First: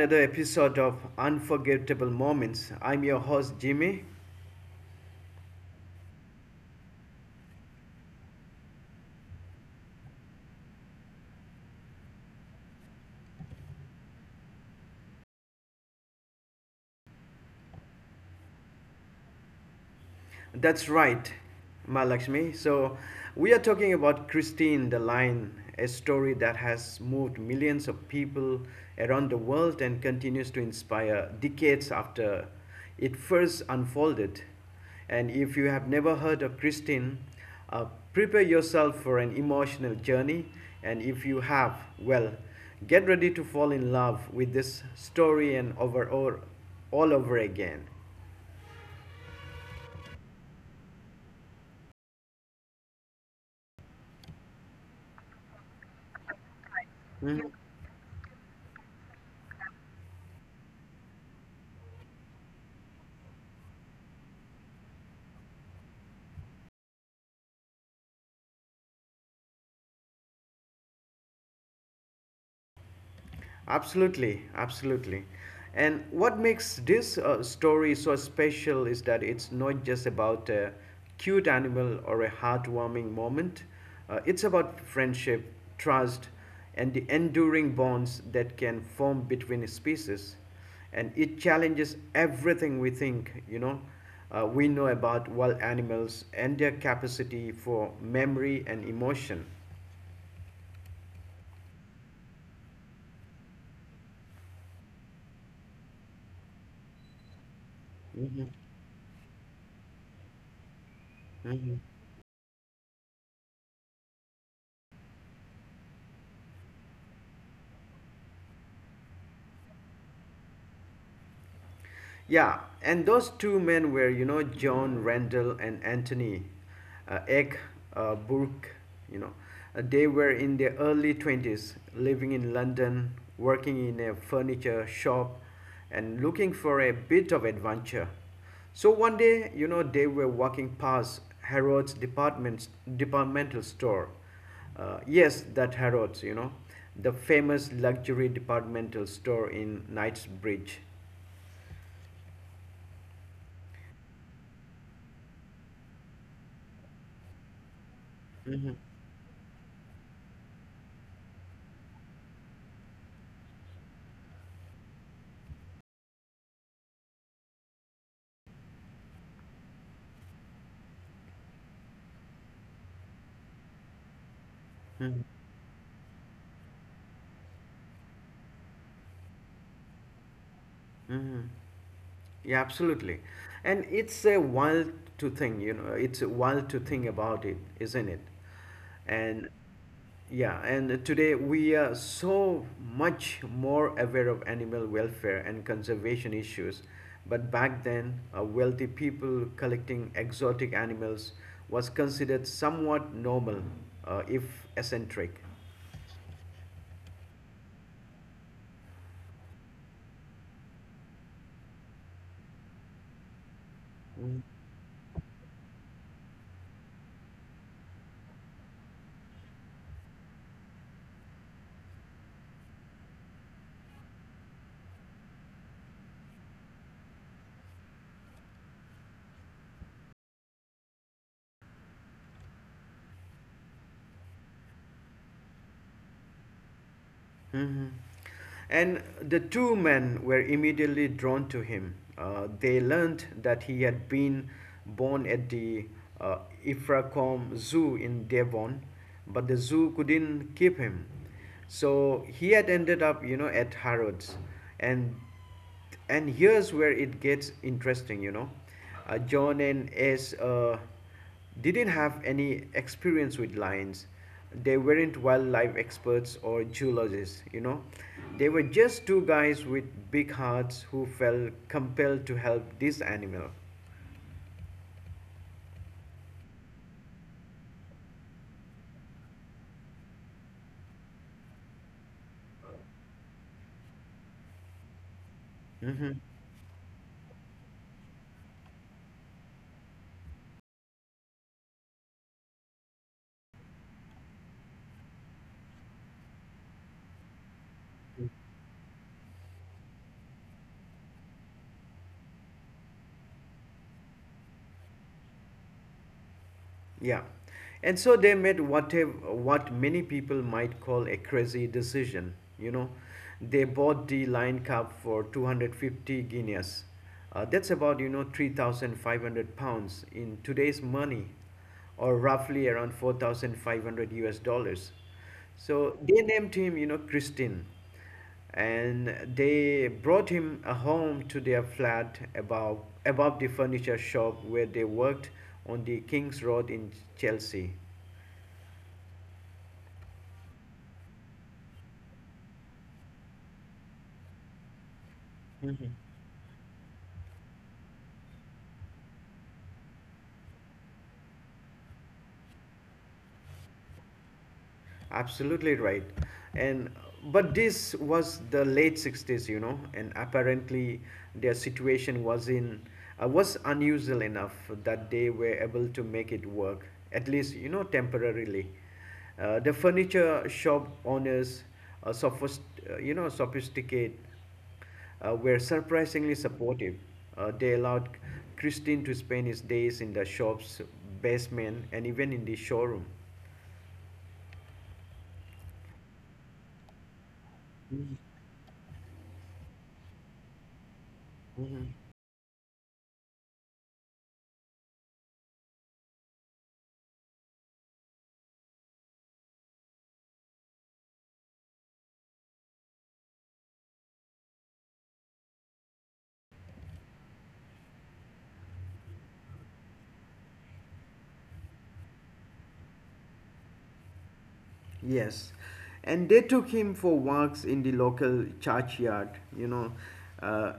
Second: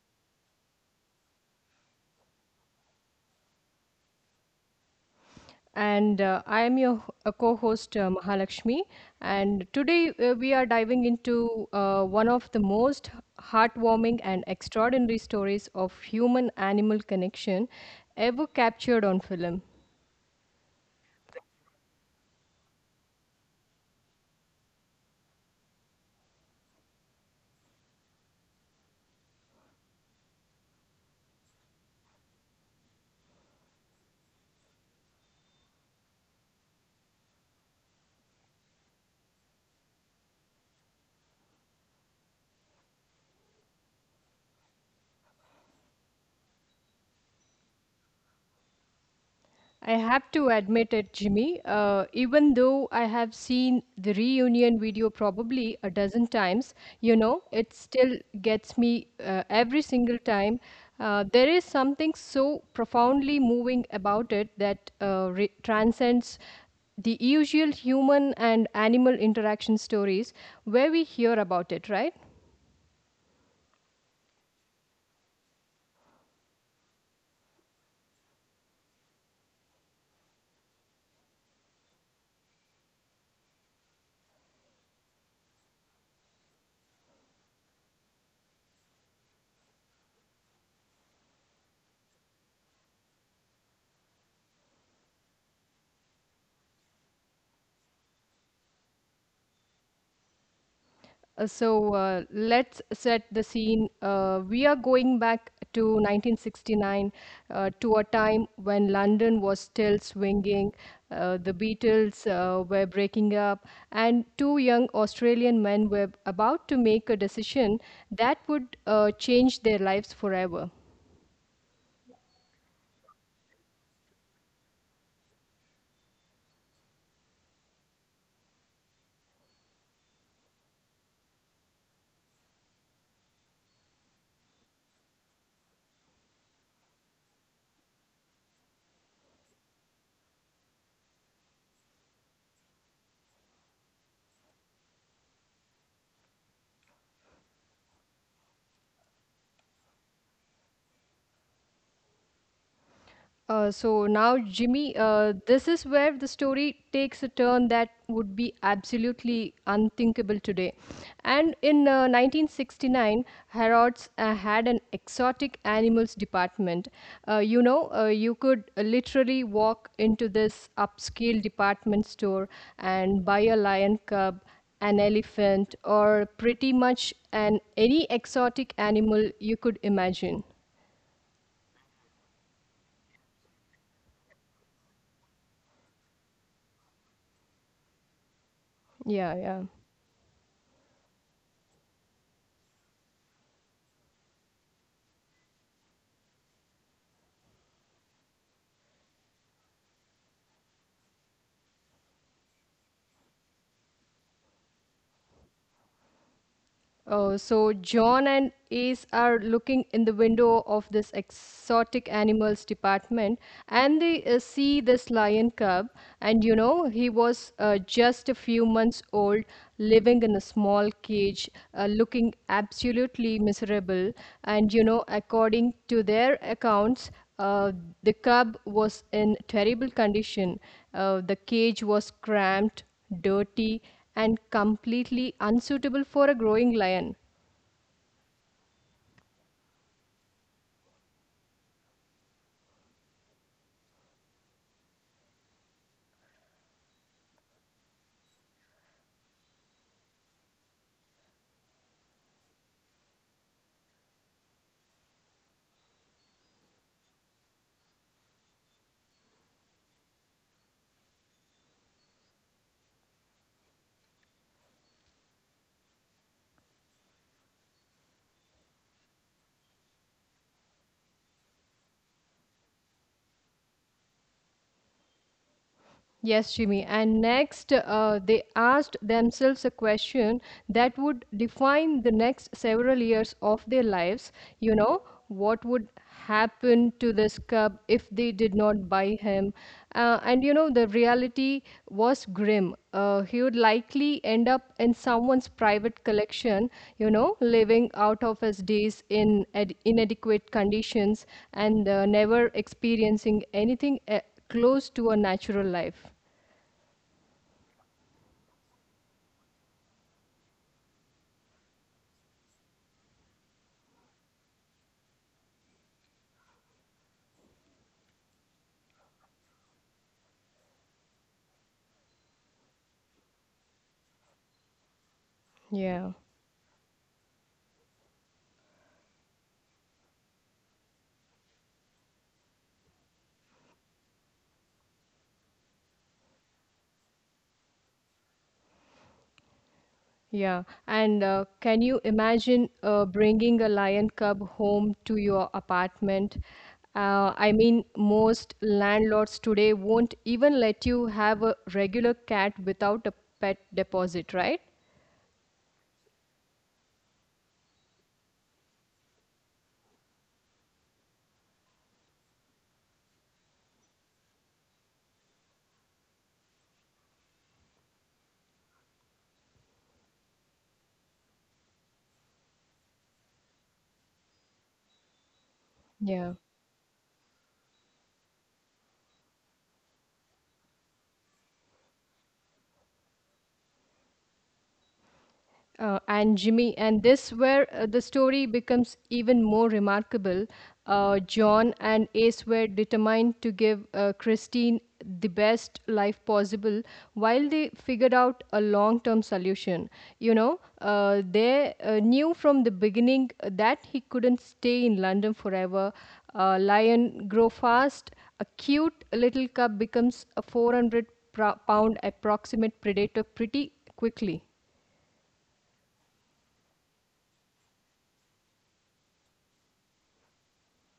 another episode of Unforgettable Moments. I'm your host, Jimmy. And I am your co-host Mahalakshmi. And today we are diving into one of the most heartwarming and extraordinary stories of human-animal connection ever captured on film. That's right, Ma. So, we are talking about Christine the Lion, a story that has moved millions of people around the world and continues to inspire decades after it first unfolded. And if you have never heard of Christine, uh, prepare yourself for an emotional journey. And if you have, well, get ready to fall in love with this story and all over again. I have to admit it, Jimmy. Even though I have seen the reunion video probably a dozen times, you know, it still gets me every single time. There is something so profoundly moving about it that transcends the usual human and animal interaction stories where we hear about it, right? Absolutely, absolutely. And what makes this story so special is that it's not just about a cute animal or a heartwarming moment. It's about friendship, trust, and the enduring bonds that can form between species. And it challenges everything we know about wild animals and their capacity for memory and emotion. So let's set the scene. We are going back to 1969 to a Mhm, time when London was still swinging, the mhm. Beatles were breaking up, and two young Australian men were about to make a decision that would change their lives forever. Yeah, and those two men were, you know, John Randall and Anthony Egg Burke, you know. They were in their early 20s, living in London, working in a furniture shop, and looking for a bit of adventure. So one day, you know, they were walking past departmental store. Yes, that Harrods, you know, the famous luxury departmental store in Knightsbridge. So now, Jimmy, this is where the story takes a turn that would be absolutely unthinkable today. And in 1969, Harrods had an exotic animals department. You could literally walk into this upscale department store and buy a lion cub, an elephant, or pretty much an any exotic animal you could imagine. Mm-hmm. Yeah, absolutely. And it's a wild to think about it, isn't it? Yeah, And yeah. yeah, and today we are so much more aware of animal welfare and conservation issues. But back then, wealthy people collecting exotic animals was considered somewhat normal, if eccentric. Oh, so John and Ace are looking in the window of this exotic animals department and they see this lion cub. And you know, he was just a few months old, living in a small cage, looking absolutely miserable. And you know, according to their accounts, uh, the cub was in terrible condition. The cage was cramped, dirty, and completely unsuitable for a growing lion. Mhm. And the two men were immediately drawn to him. They learned that he had been born at the uh, Ifracombe Zoo in Devon, but the zoo couldn't keep him. So he had ended up, you know, at Harrods. And and here's where it gets interesting, you know. John and s didn't have any experience with lions. They weren't wildlife experts or zoologists, you know. They were just two guys with big hearts who felt compelled to help this animal. Yes, Jimmy. And next, they asked themselves a question that would define the next several years of their lives. You know, what would Mm-hmm. happen to this cub if they did not buy him? And you know, the reality was grim. He would likely end up in someone's private collection, you know, living out of his days in ad inadequate conditions and never experiencing anything. Close to a natural life. Yeah. And so they made what many people might call a crazy decision, you know. They bought the lion cub for 250 guineas. That's about, you know, £3,500 in today's money, or roughly around 4,500 US dollars. Yeah, So they named him, you know, Christine, and they brought him home to their flat above the furniture shop where they worked on the King's Road in Chelsea. yeah. And can you imagine bringing a lion cub home to your apartment? I mean, most landlords today won't even let you have a regular cat without a pet deposit, right? Absolutely right. And but this was the late 60s, you know, and apparently their situation was unusual enough that they were able to make it work, at least, you know, temporarily. The furniture shop owners, uh, sophist- sophisticated, were Yeah. surprisingly supportive. They allowed Christine to spend his days in the shop's basement and even in the showroom. And Jimmy, and this where the story becomes even more remarkable. John and Mhm. Ace were determined to give Christine the best life possible while they figured out a long term solution. You know, they knew from the beginning that he couldn't stay in London forever. Lion grow fast. A cute little cub becomes a 400 pound approximate predator pretty quickly. Yes, and they took him for walks in the local churchyard. You know, uh,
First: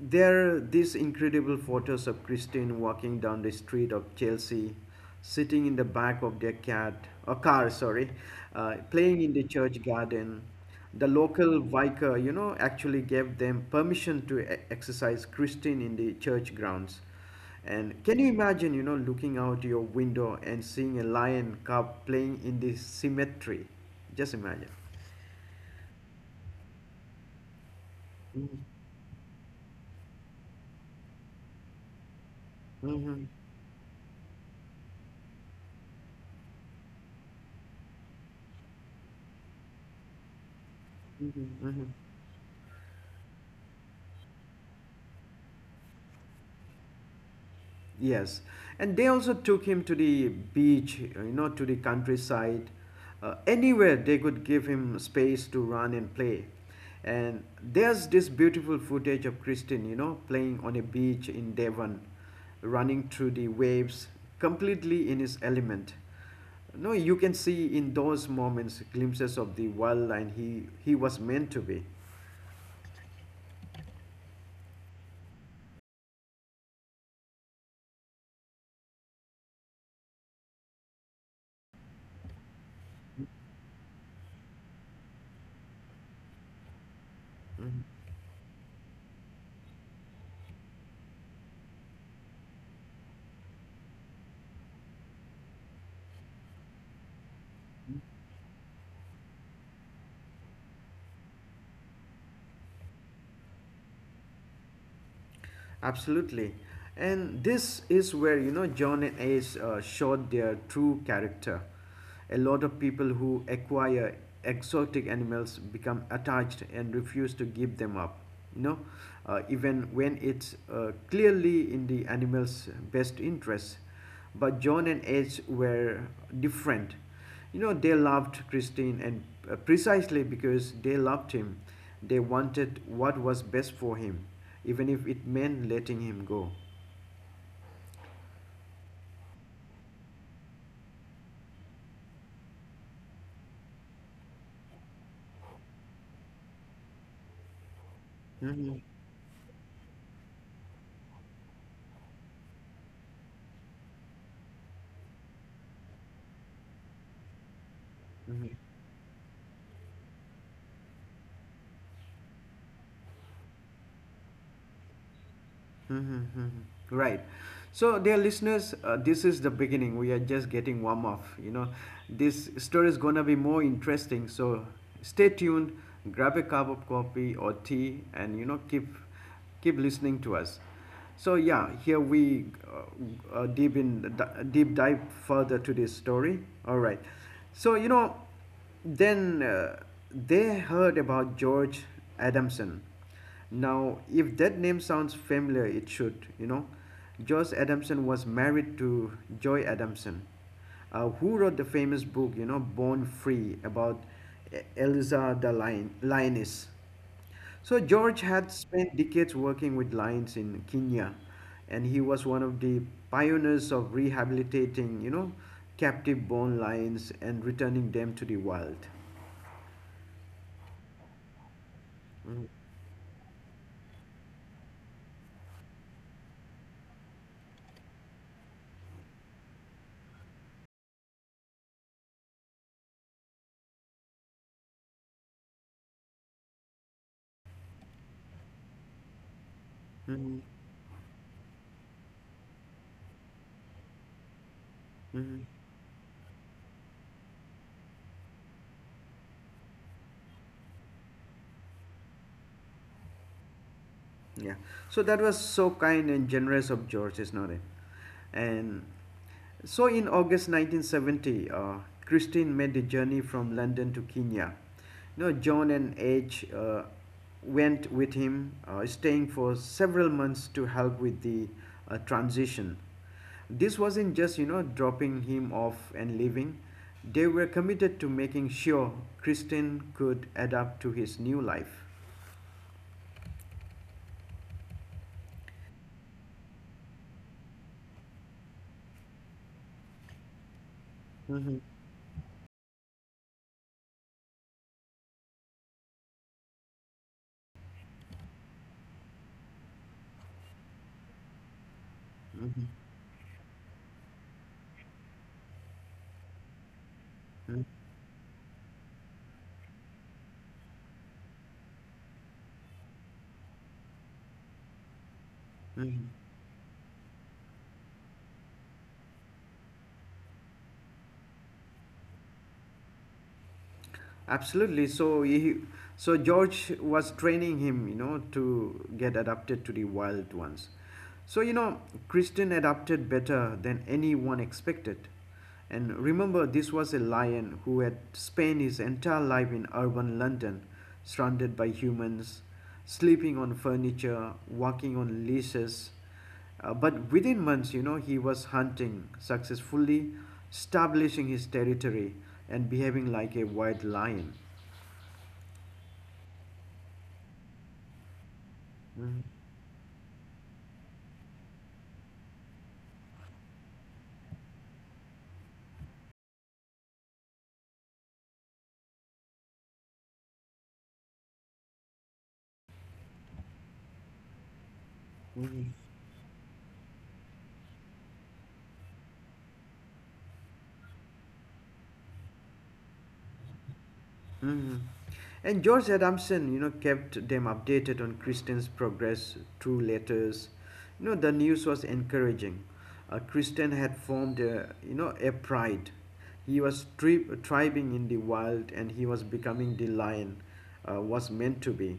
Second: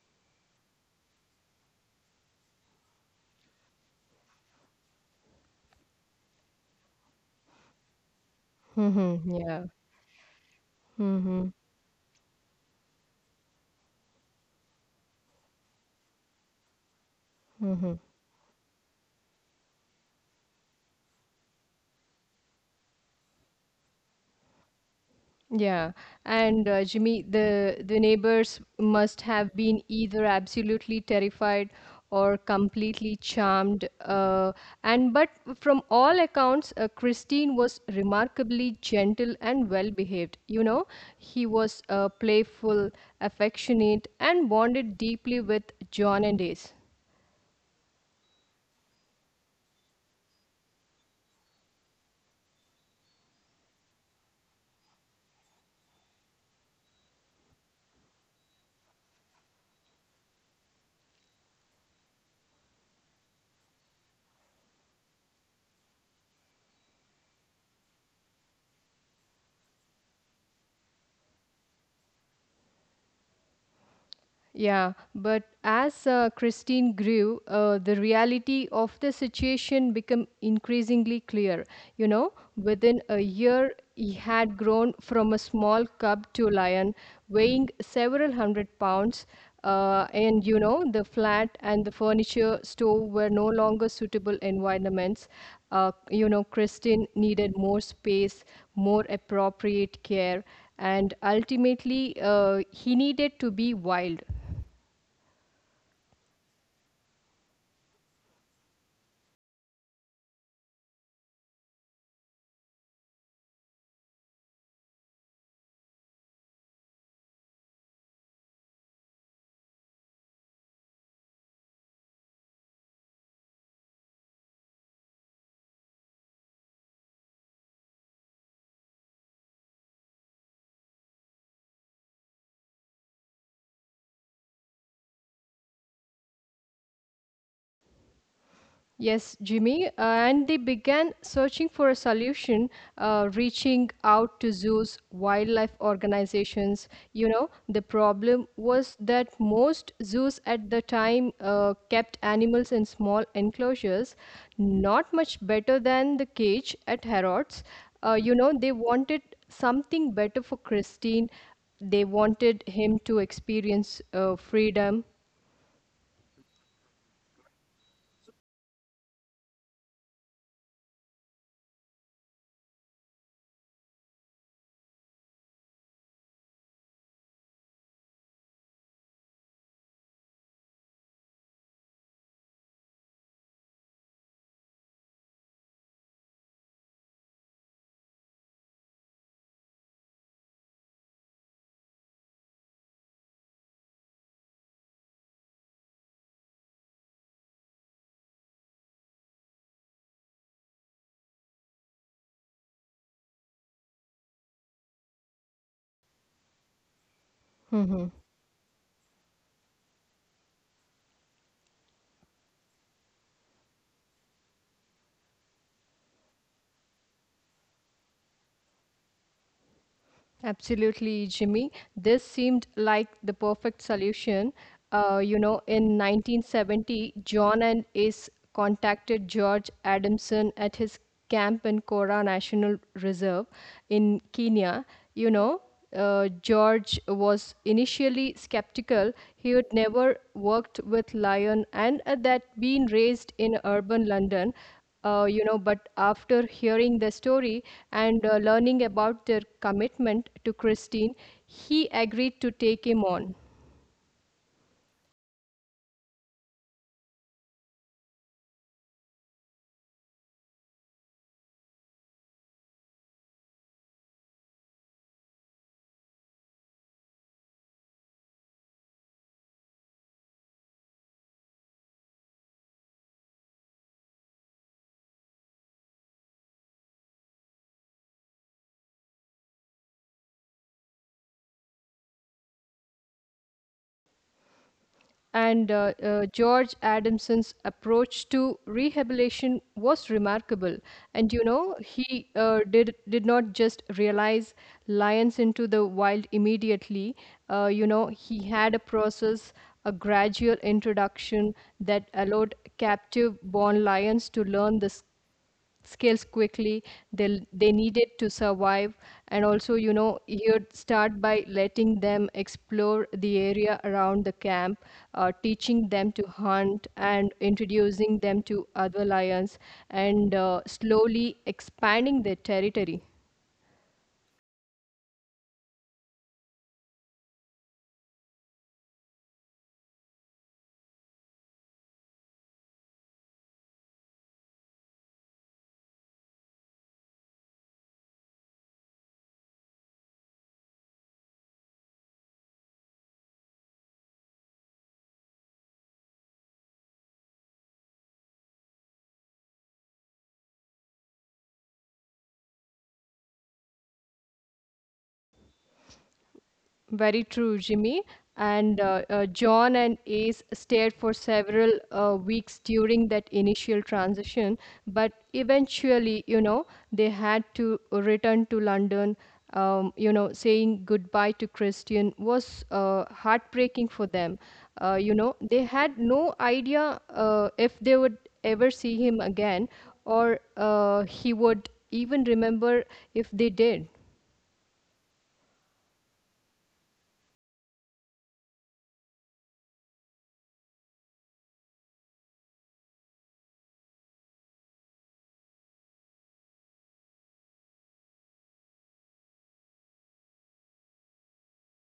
there are these incredible photos of Christine walking down the street of Chelsea, sitting in the back of their cat or car, sorry, Mm-hmm. playing in the Yeah. church garden. The Mhm. local vicar, you know, actually gave them permission to exercise Christine in the church grounds. And can you imagine, you know, looking out your window and seeing a lion cub playing in the cemetery? Just imagine. Yeah. And Jimmy, the neighbors must have been either absolutely terrified or completely Mm-hmm. charmed. And but from all accounts, Christine was remarkably gentle and well behaved. You know, he was Hmm. Playful, affectionate, and bonded deeply with John and Ace. Yes, and they also took him to the beach, you know, to the countryside, anywhere they could give him space to run and play. And there's this beautiful footage of Christine, you know, playing on a beach in Devon, running through the waves, completely in his element. No, you can see in those moments glimpses of the wild he was meant to be. Yeah, but as Christine grew, the reality of the situation became increasingly clear. You know, within a year, he had grown from a small cub to a lion, weighing several hundred pounds. And you know, the flat and the furniture store were no longer suitable environments. You know, Christine needed more space, more appropriate care, and ultimately, he needed to be wild. Absolutely. And this is where, you know, John and Ace showed their true character. A lot of people who acquire exotic animals become attached and refuse to give them up, you know, even when it's clearly in the animal's best interest. But John and Edge were different. You know, they loved Christine, and precisely because they loved him, they wanted what was best for him, even if it meant letting him go. Yes, Jimmy, and they began searching for a solution, reaching out to zoos, wildlife organizations. You know, the problem Mhm. was that most zoos at the time kept animals in small enclosures, not much better than the cage at Harrods. You know, Mhm. they wanted something better for Christine, they wanted him to experience freedom. Mm-hmm. Mm-hmm. Right. So, dear listeners, this is the beginning. We are just getting warm up. You know, this story is gonna be more interesting. So, stay tuned. Grab a cup of coffee or tea, and you know, keep listening to us. So, yeah, here we deep dive further to this story. All right. So, you know, then they heard about George Adamson. Now, if that name sounds familiar, it should, you know. Josh Adamson was married to Joy Adamson, who wrote the famous book, you know, Born Free, about Eliza the lioness. So, George had spent decades working with lions in Kenya, and he was one of the pioneers of rehabilitating, you know, captive born lions and returning them to the wild. Absolutely, Jimmy. This seemed like the perfect solution. You know, in 1970, John and Ace contacted George Adamson at his camp in Kora National Reserve in Kenya. You know, George was initially skeptical. He had never Mhm, worked with lion and that being raised in urban London. You mhm. know, but after hearing the story and learning about their commitment to Christine, he agreed to take him on. Yeah. So that was so kind and generous of George, isn't it? And so in August 1970, Christine made the journey from London to Kenya. You know, John and H went with him, staying for several months to help with the transition. This wasn't just, you know, dropping him off and leaving. They were committed to making sure Christine could adapt to his new life. And George Adamson's approach to rehabilitation was remarkable. And you Mhm, know, he did not just realize lions into the wild immediately. You know, he had a process, a gradual introduction that allowed captive born lions to learn this skills quickly they mhm, they needed to survive, and also you know you'd start by letting them explore the area around the camp, teaching mhm. them to hunt and introducing them to other lions, and slowly expanding their territory. Absolutely. So George was training him, you know, to get adapted to the wild ones. So you know, Christian adapted better than anyone expected. And remember, this was a lion who had spent his entire life in urban London, surrounded by humans, sleeping on furniture, walking on leashes. But within months, you know, he was hunting successfully, establishing his territory, and behaving like a wild lion. Very true, Jimmy. And Mhm, John and Ace stayed for several weeks during that initial transition, but eventually, you know, they had to return to London. You know, saying goodbye to Christian was heartbreaking for them. You know, they mhm, had no idea if they would ever see him again or he would even remember if they did. mhm. And George Adamson, you know, kept them updated on Christian's progress through letters. You know, the news was encouraging. Christian had formed, a, you know, a pride. He was thriving in the wild and he was becoming the lion was meant to be.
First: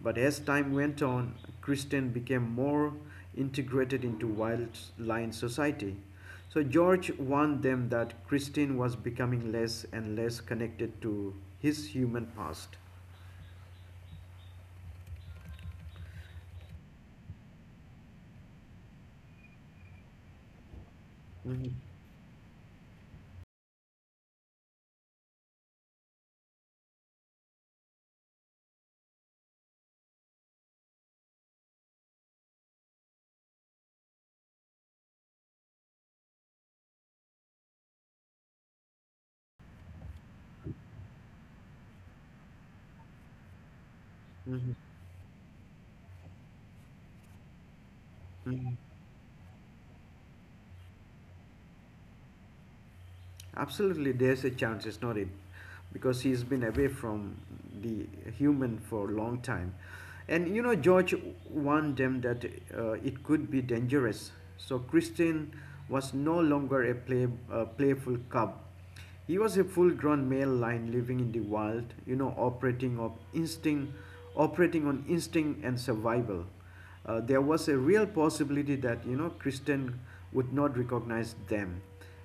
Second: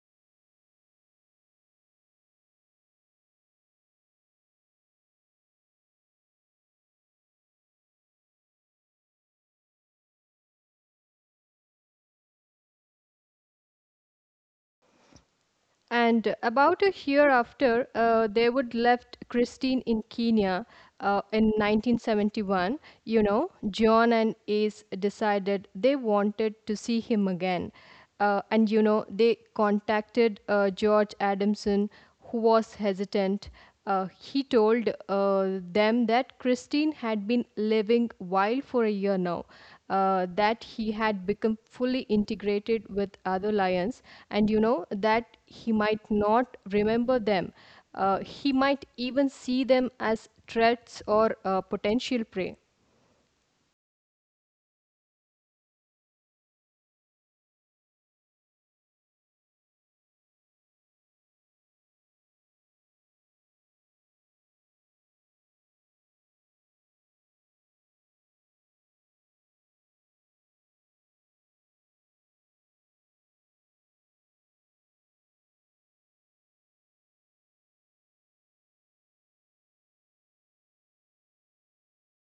But as time went on, Christian became more integrated into wild lion society. So George warned them that Christian was becoming less and less connected to his human past. And about a year after, they would left Christine in Kenya in Mhm, 1971. You know, John and Ace decided they wanted to see him again. And, you know, they contacted George Adamson, who was hesitant. He told them that Christine had been living wild for a year now, that he had become fully integrated with other lions, and you mhm, know that he might not remember them. He mhm. might even see them as threats or potential prey. Absolutely, there's a chance, it's not it, because he's been away from the human for a long time, and you know George warned them that it could be dangerous. So Christine was no longer a playful cub. He was a full-grown male lion living in the wild, you know, operating of instinct, operating on instinct and survival. There was a real possibility that you know Kristen would not recognize them,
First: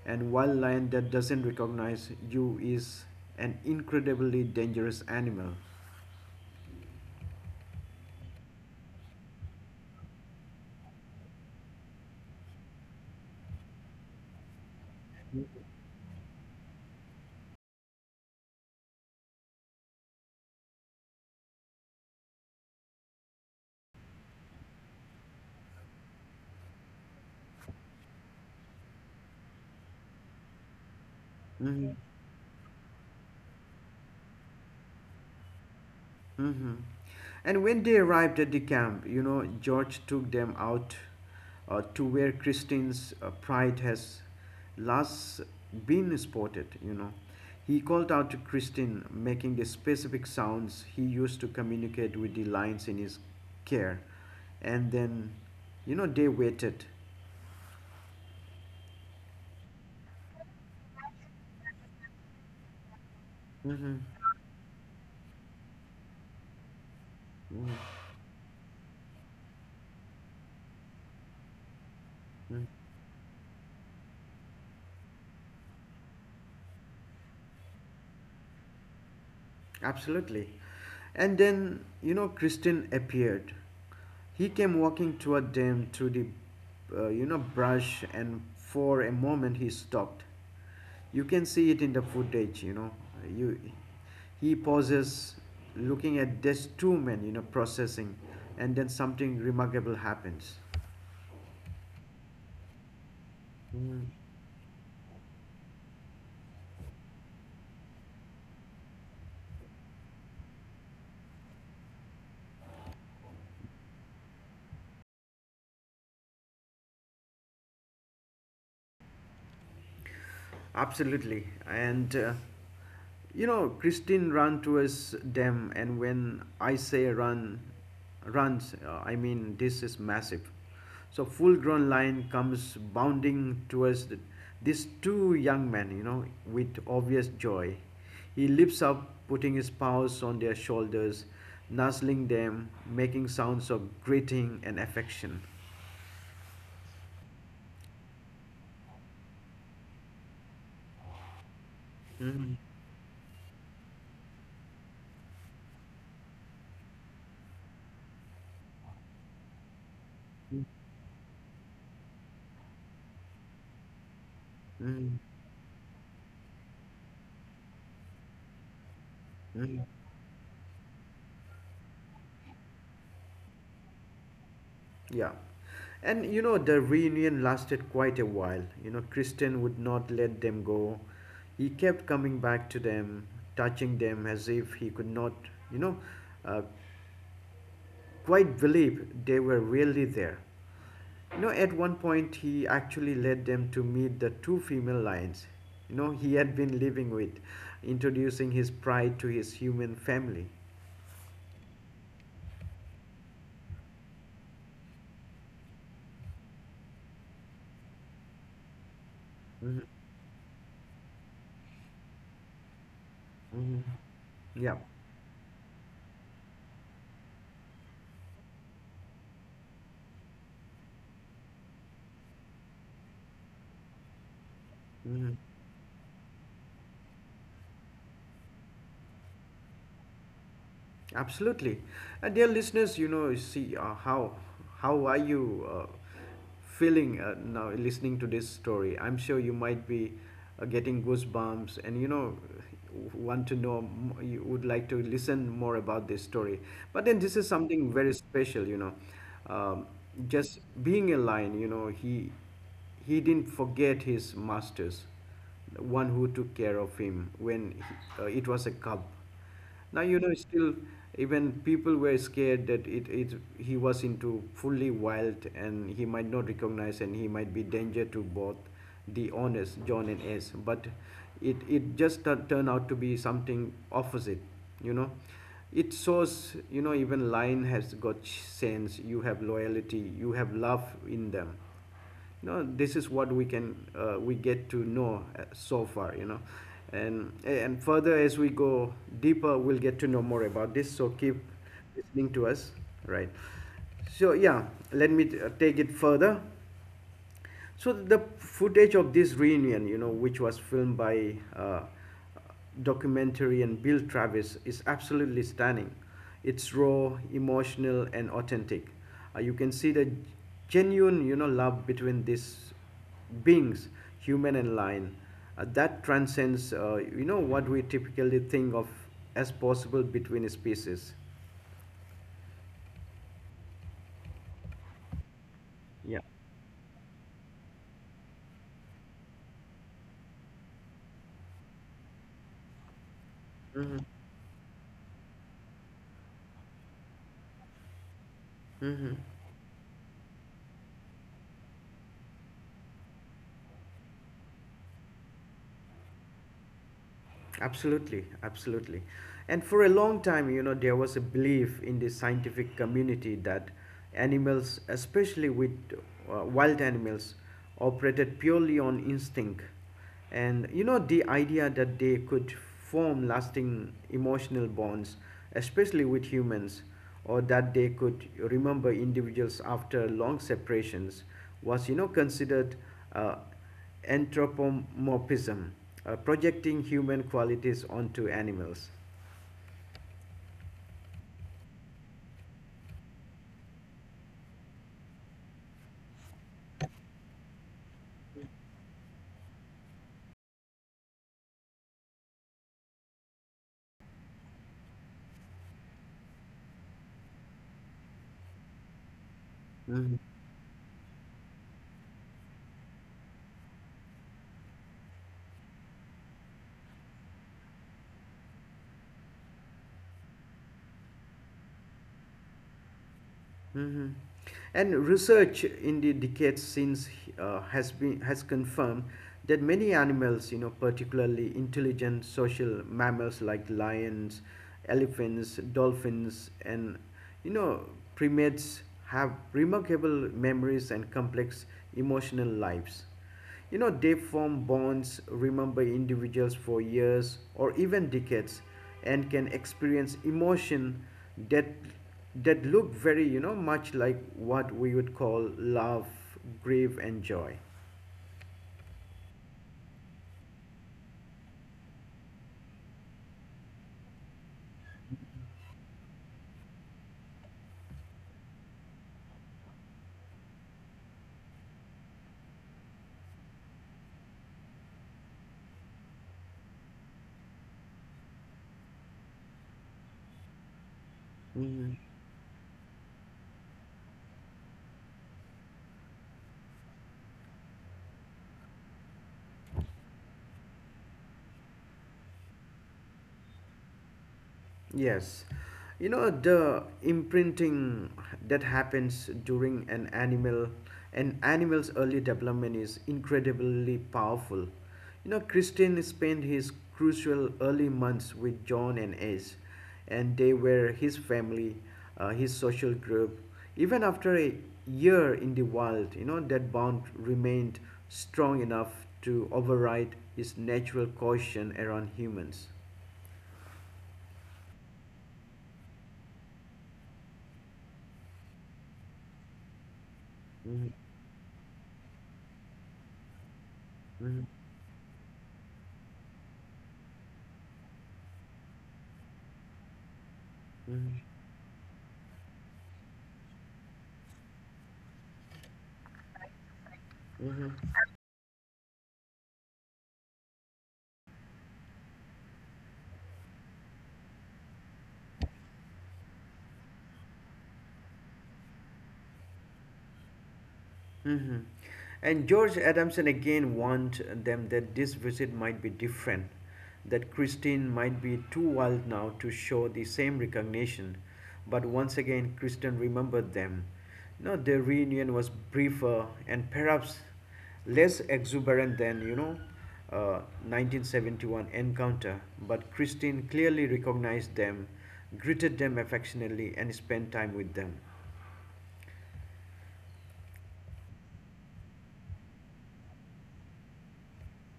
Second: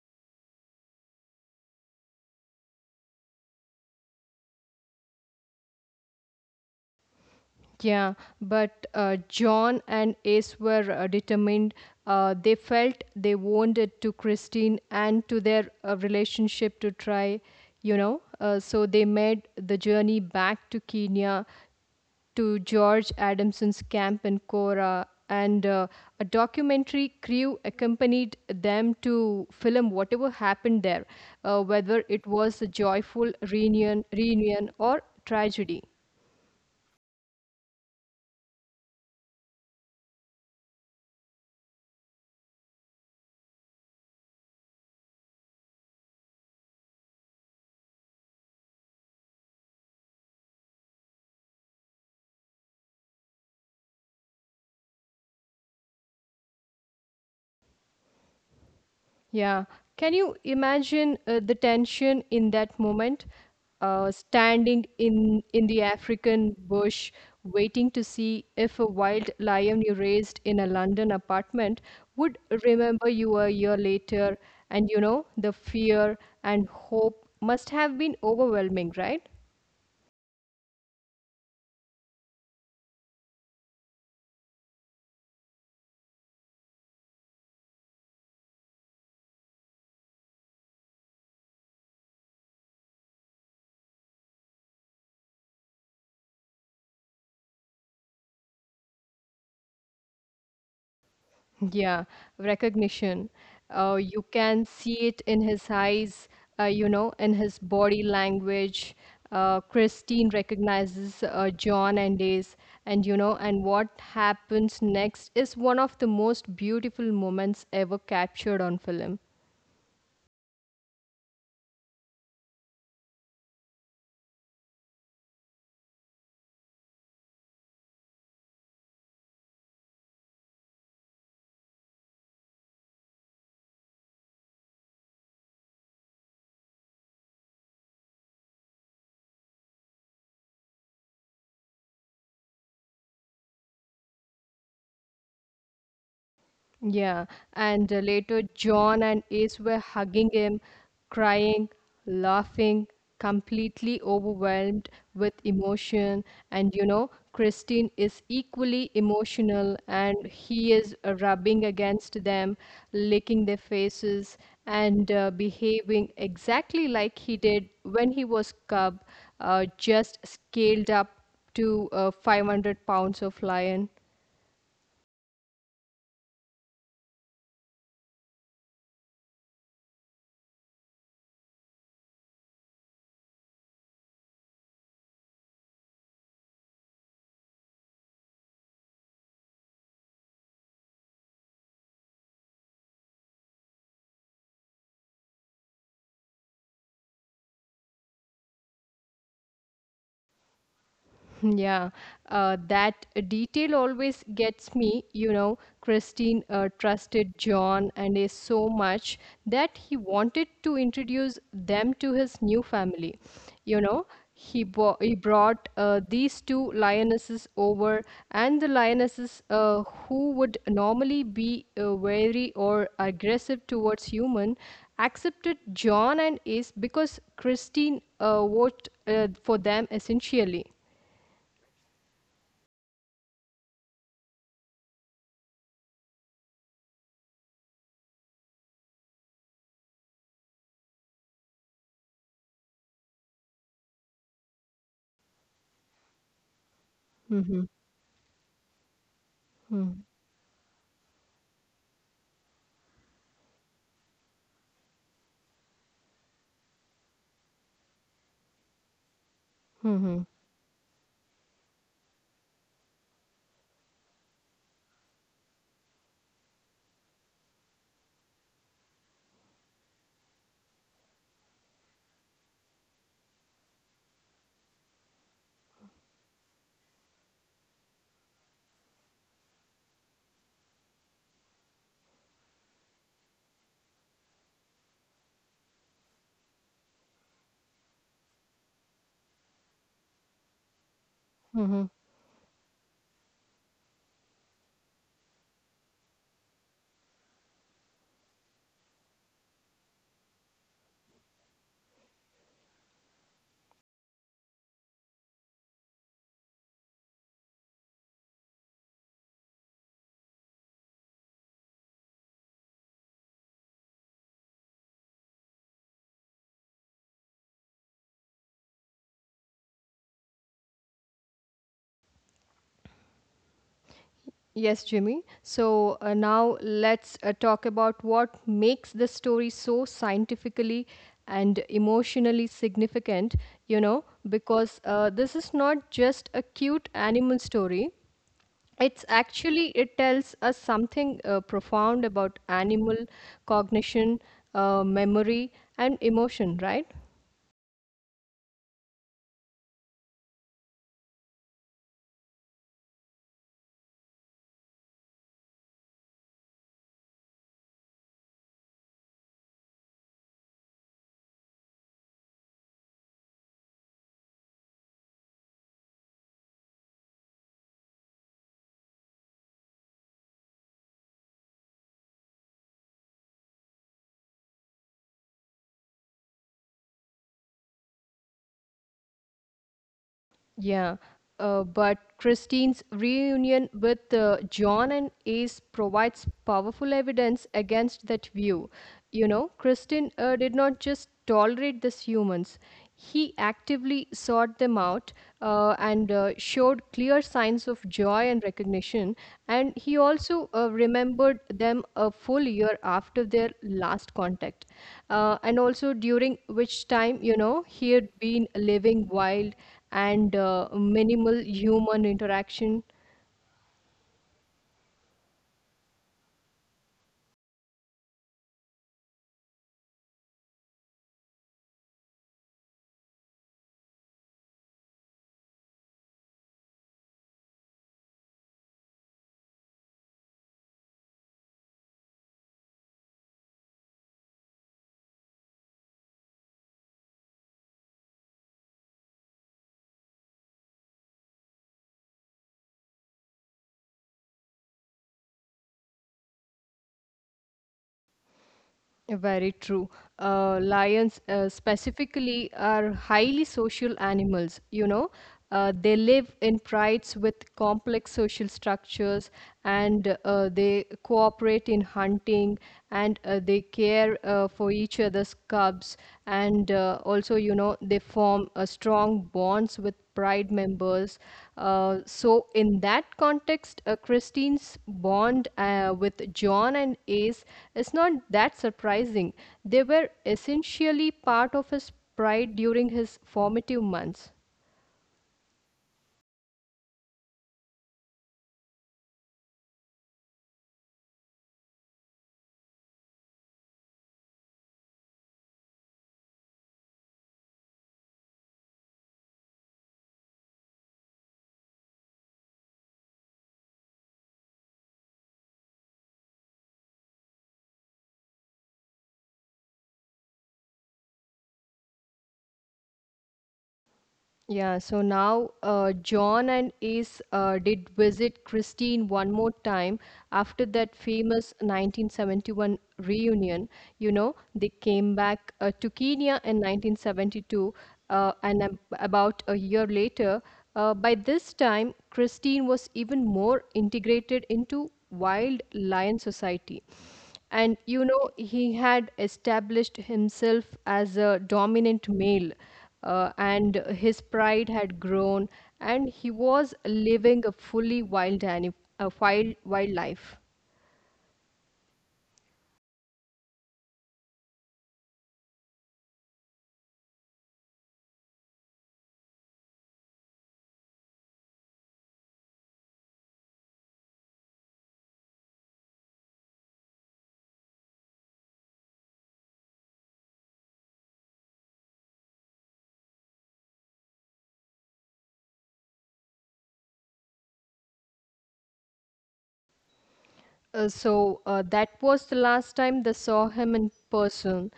and while lion that doesn't recognize you is an incredibly dangerous animal. Yeah, but John and Ace were determined. They felt they owned it to Christine and to their relationship to try, you know. So they made the journey back to Kenya to George Adamson's camp in Kora. And a documentary crew accompanied them to film whatever happened there, Mhm. whether it was a reunion or tragedy. Mm-hmm. And when they arrived at the camp, you know, George took them out to where Christine's pride has last been spotted, you know. He called out to Christine, making the specific sounds he used to communicate with the lions in his care. And then, you know, they waited. Yeah. Can you imagine the tension in that moment? Mm-hmm. Standing in the African bush, waiting to Mm-hmm. see if a wild lion you raised in a London apartment would Mm-hmm. remember you a year later. And you know, the fear and hope must have been overwhelming, right? Absolutely. And then, you know, Christian appeared. He came walking toward them through the, you know, brush, and for a moment he stopped. You can see it in the footage, you know. You, he pauses, looking at these two men, you know, processing, and then something remarkable happens. Yeah, recognition. Mm. You can see it in his eyes, you know, in his body language. Christine recognizes John and Ace, and you know, and what happens next is one of the most beautiful moments ever captured on film. Absolutely. And you know, Christine ran towards them, and when I say run, I mean this is massive. So full-grown lion comes bounding towards the, these two young men, you know, with obvious joy. He leaps up, putting his paws on their shoulders, nuzzling them, making sounds of greeting and affection. Yeah, and later John and Ace were hugging him, crying, Mm, laughing, completely overwhelmed with emotion. And you know, Christine is equally emotional and he mm, is rubbing against them, licking their faces, and mm, behaving exactly like he did when he was cub, mm. just scaled up to 500 pounds of lion. Yeah. And you know, the reunion lasted quite a while. You know, Christian would not let them go. He kept coming back to them, touching them as if he could not, you know, uh, quite believe they were really there. You know, at one point, he actually led them to meet the two female lions, you know, he had been living with, introducing his pride to his human family. Yeah, that detail always gets me. You know, Christine trusted John and is so much that Hmm. he wanted to introduce them to his new family. You Hmm. know, Yeah. He brought these two lionesses over, and the lionesses who would normally be wary or aggressive towards human Mhm. accepted John and Ace because Christine worked for them essentially. Absolutely. And dear listeners, you know, you see how are you feeling now listening to this story? I'm sure you might be getting goosebumps, and you know want to know you would like to listen more about this story. But then this is something very special, you know. Um, Mm, just being a lion, you know, he didn't forget his masters, the one who took care of him when he, it was a cub now, mhm, you know. Still, even people were scared that it he was into fully wild and he might not recognize and he might be danger to both the honest John and S, but it turned out to be something opposite, you know. It shows, you know, even lion has got sense, you have loyalty, you have love in them, you know. This is what we can we get to know so far, you know. And further, as we go deeper, we'll get to know more about this, so keep mhm. listening to us, right? So yeah, let me take it further. So the footage of this reunion, you know, which was filmed by documentary and Bill Travis, is absolutely stunning. It's raw, emotional, and authentic. You can see the genuine, you know, love between these beings, human and lion, that transcends, you know, what we typically think of as possible between species. Yes, Jimmy. So Yeah. now let's talk about what makes the story so scientifically and emotionally significant, you Mm-hmm. know, because this is not just a cute animal story. It's Mm-hmm. actually, it tells us something profound about animal cognition, memory, and emotion, right? Absolutely, absolutely. And for a long time, you know, there was a belief in the scientific community that animals, especially with wild animals, operated purely on instinct. And you know, the idea that they could form lasting emotional bonds, especially with humans, or that they could remember individuals after long separations, was, you know, considered uh, anthropomorphism, projecting human qualities onto animals. Yeah, but Christine's reunion with John and Ace provides powerful evidence against that view. You know, Christine did not just tolerate these humans, he actively sought them out and showed clear signs of joy and recognition. And he Mhm. also remembered them a full year after their last contact, and also during which time, you know, he had been living wild and minimal human interaction. Mhm. And research in the decades since has confirmed that many animals, you know, particularly intelligent social mammals like lions, elephants, dolphins, and, you know, primates, have remarkable memories and complex emotional lives. You know, they form bonds, remember individuals for years or even decades, and can experience emotion that that look very, you know, much like what we would call love, grief, and joy. Very true. Lions, specifically, are highly social animals. You know, they live in prides with complex social structures and they cooperate in hunting and they care for each other's cubs, and also you know they form a strong bonds with pride members, Mm. So in that context christine's bond with john and ace is not that surprising. They were essentially part of his pride during his formative months. Yes. You know, the imprinting that happens during an animal's early development is incredibly powerful. You know, Christian spent his crucial early months with John and Ace, and they were his family, his social group. Even after a year in the wild, you know, that bond remained strong enough to override his natural caution around humans. Yeah, so now John and Ace did visit Christine one more time after that Mhm. famous 1971 reunion. You know, Mhm. they came back to Kenya in 1972, about a year later. By Mm-hmm. this time, Christine was even more integrated into Wild Lion Society. And you know, he had established himself as a dominant male and his pride had grown, and he was living a fully wild, ani- a wild, wild, life. Mm-hmm. And George Adamson again warned them that this visit might be different, that Christine might be too wild now to show the same recognition. But once again, Kristen remembered them. No, their reunion was briefer and perhaps less exuberant than, you know, uh, 1971 encounter, but Christine clearly recognized them, greeted them affectionately, and spent time with them. So that was the last time they saw him in person.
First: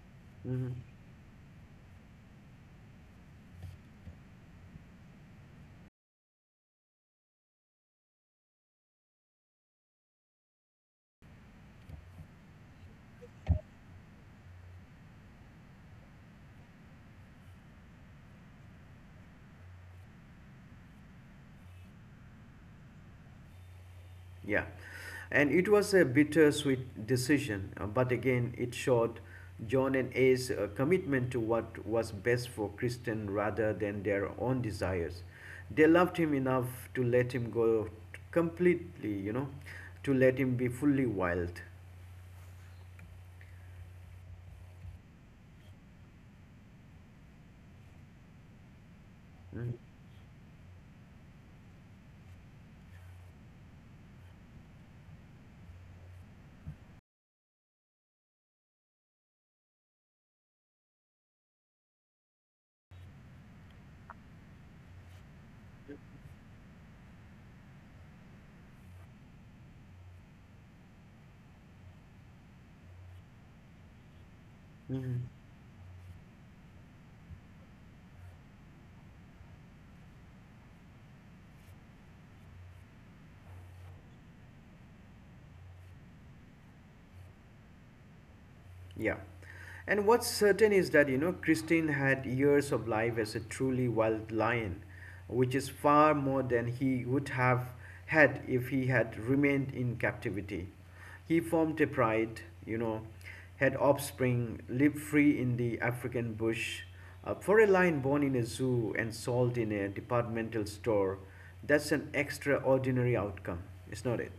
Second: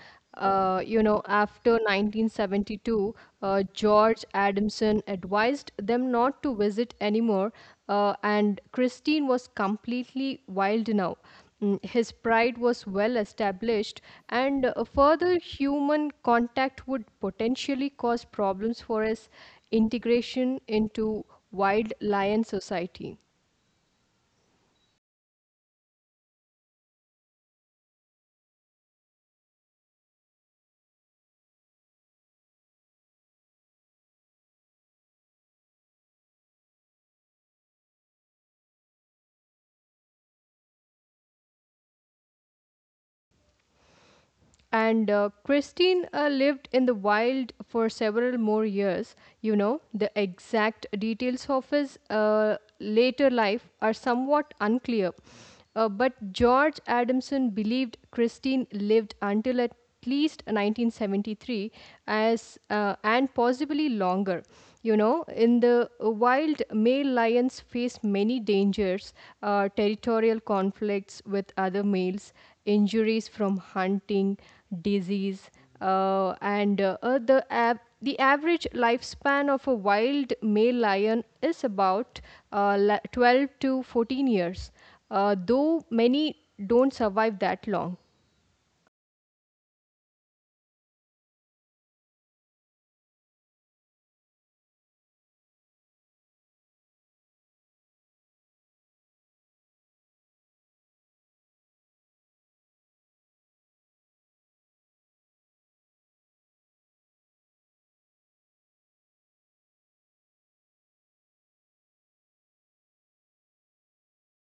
Mhm. You know, after 1972, George Adamson advised them not to visit anymore, and Christine was completely wild now. His pride was well established, and further human contact would potentially cause problems for his integration into wild lion society. Yeah, and it was a bittersweet decision, but again, it showed John and A's commitment to what was best for Kristen rather than their own desires. They loved him enough to let him go t- completely, you know, to let him be fully wild. And Christine lived in the wild for several more years. You Mhm. know, the exact details of his later life are somewhat unclear. But George Adamson believed Christine lived until at least 1973, as and possibly longer, you know, in the wild. Male lions face many dangers: territorial conflicts with other males, injuries from hunting, Mhm. disease. And The average lifespan of a wild male lion is about 12 to 14 years, though many don't survive that long. Yeah. And what's certain is that, you know, Christine had years of life as a truly wild lion, which is far more than he would have had if he had remained in captivity. He formed a pride, you know, had offspring, lived free in the African bush. For a lion born in a zoo and sold in a departmental store, that's an extraordinary outcome, is not it?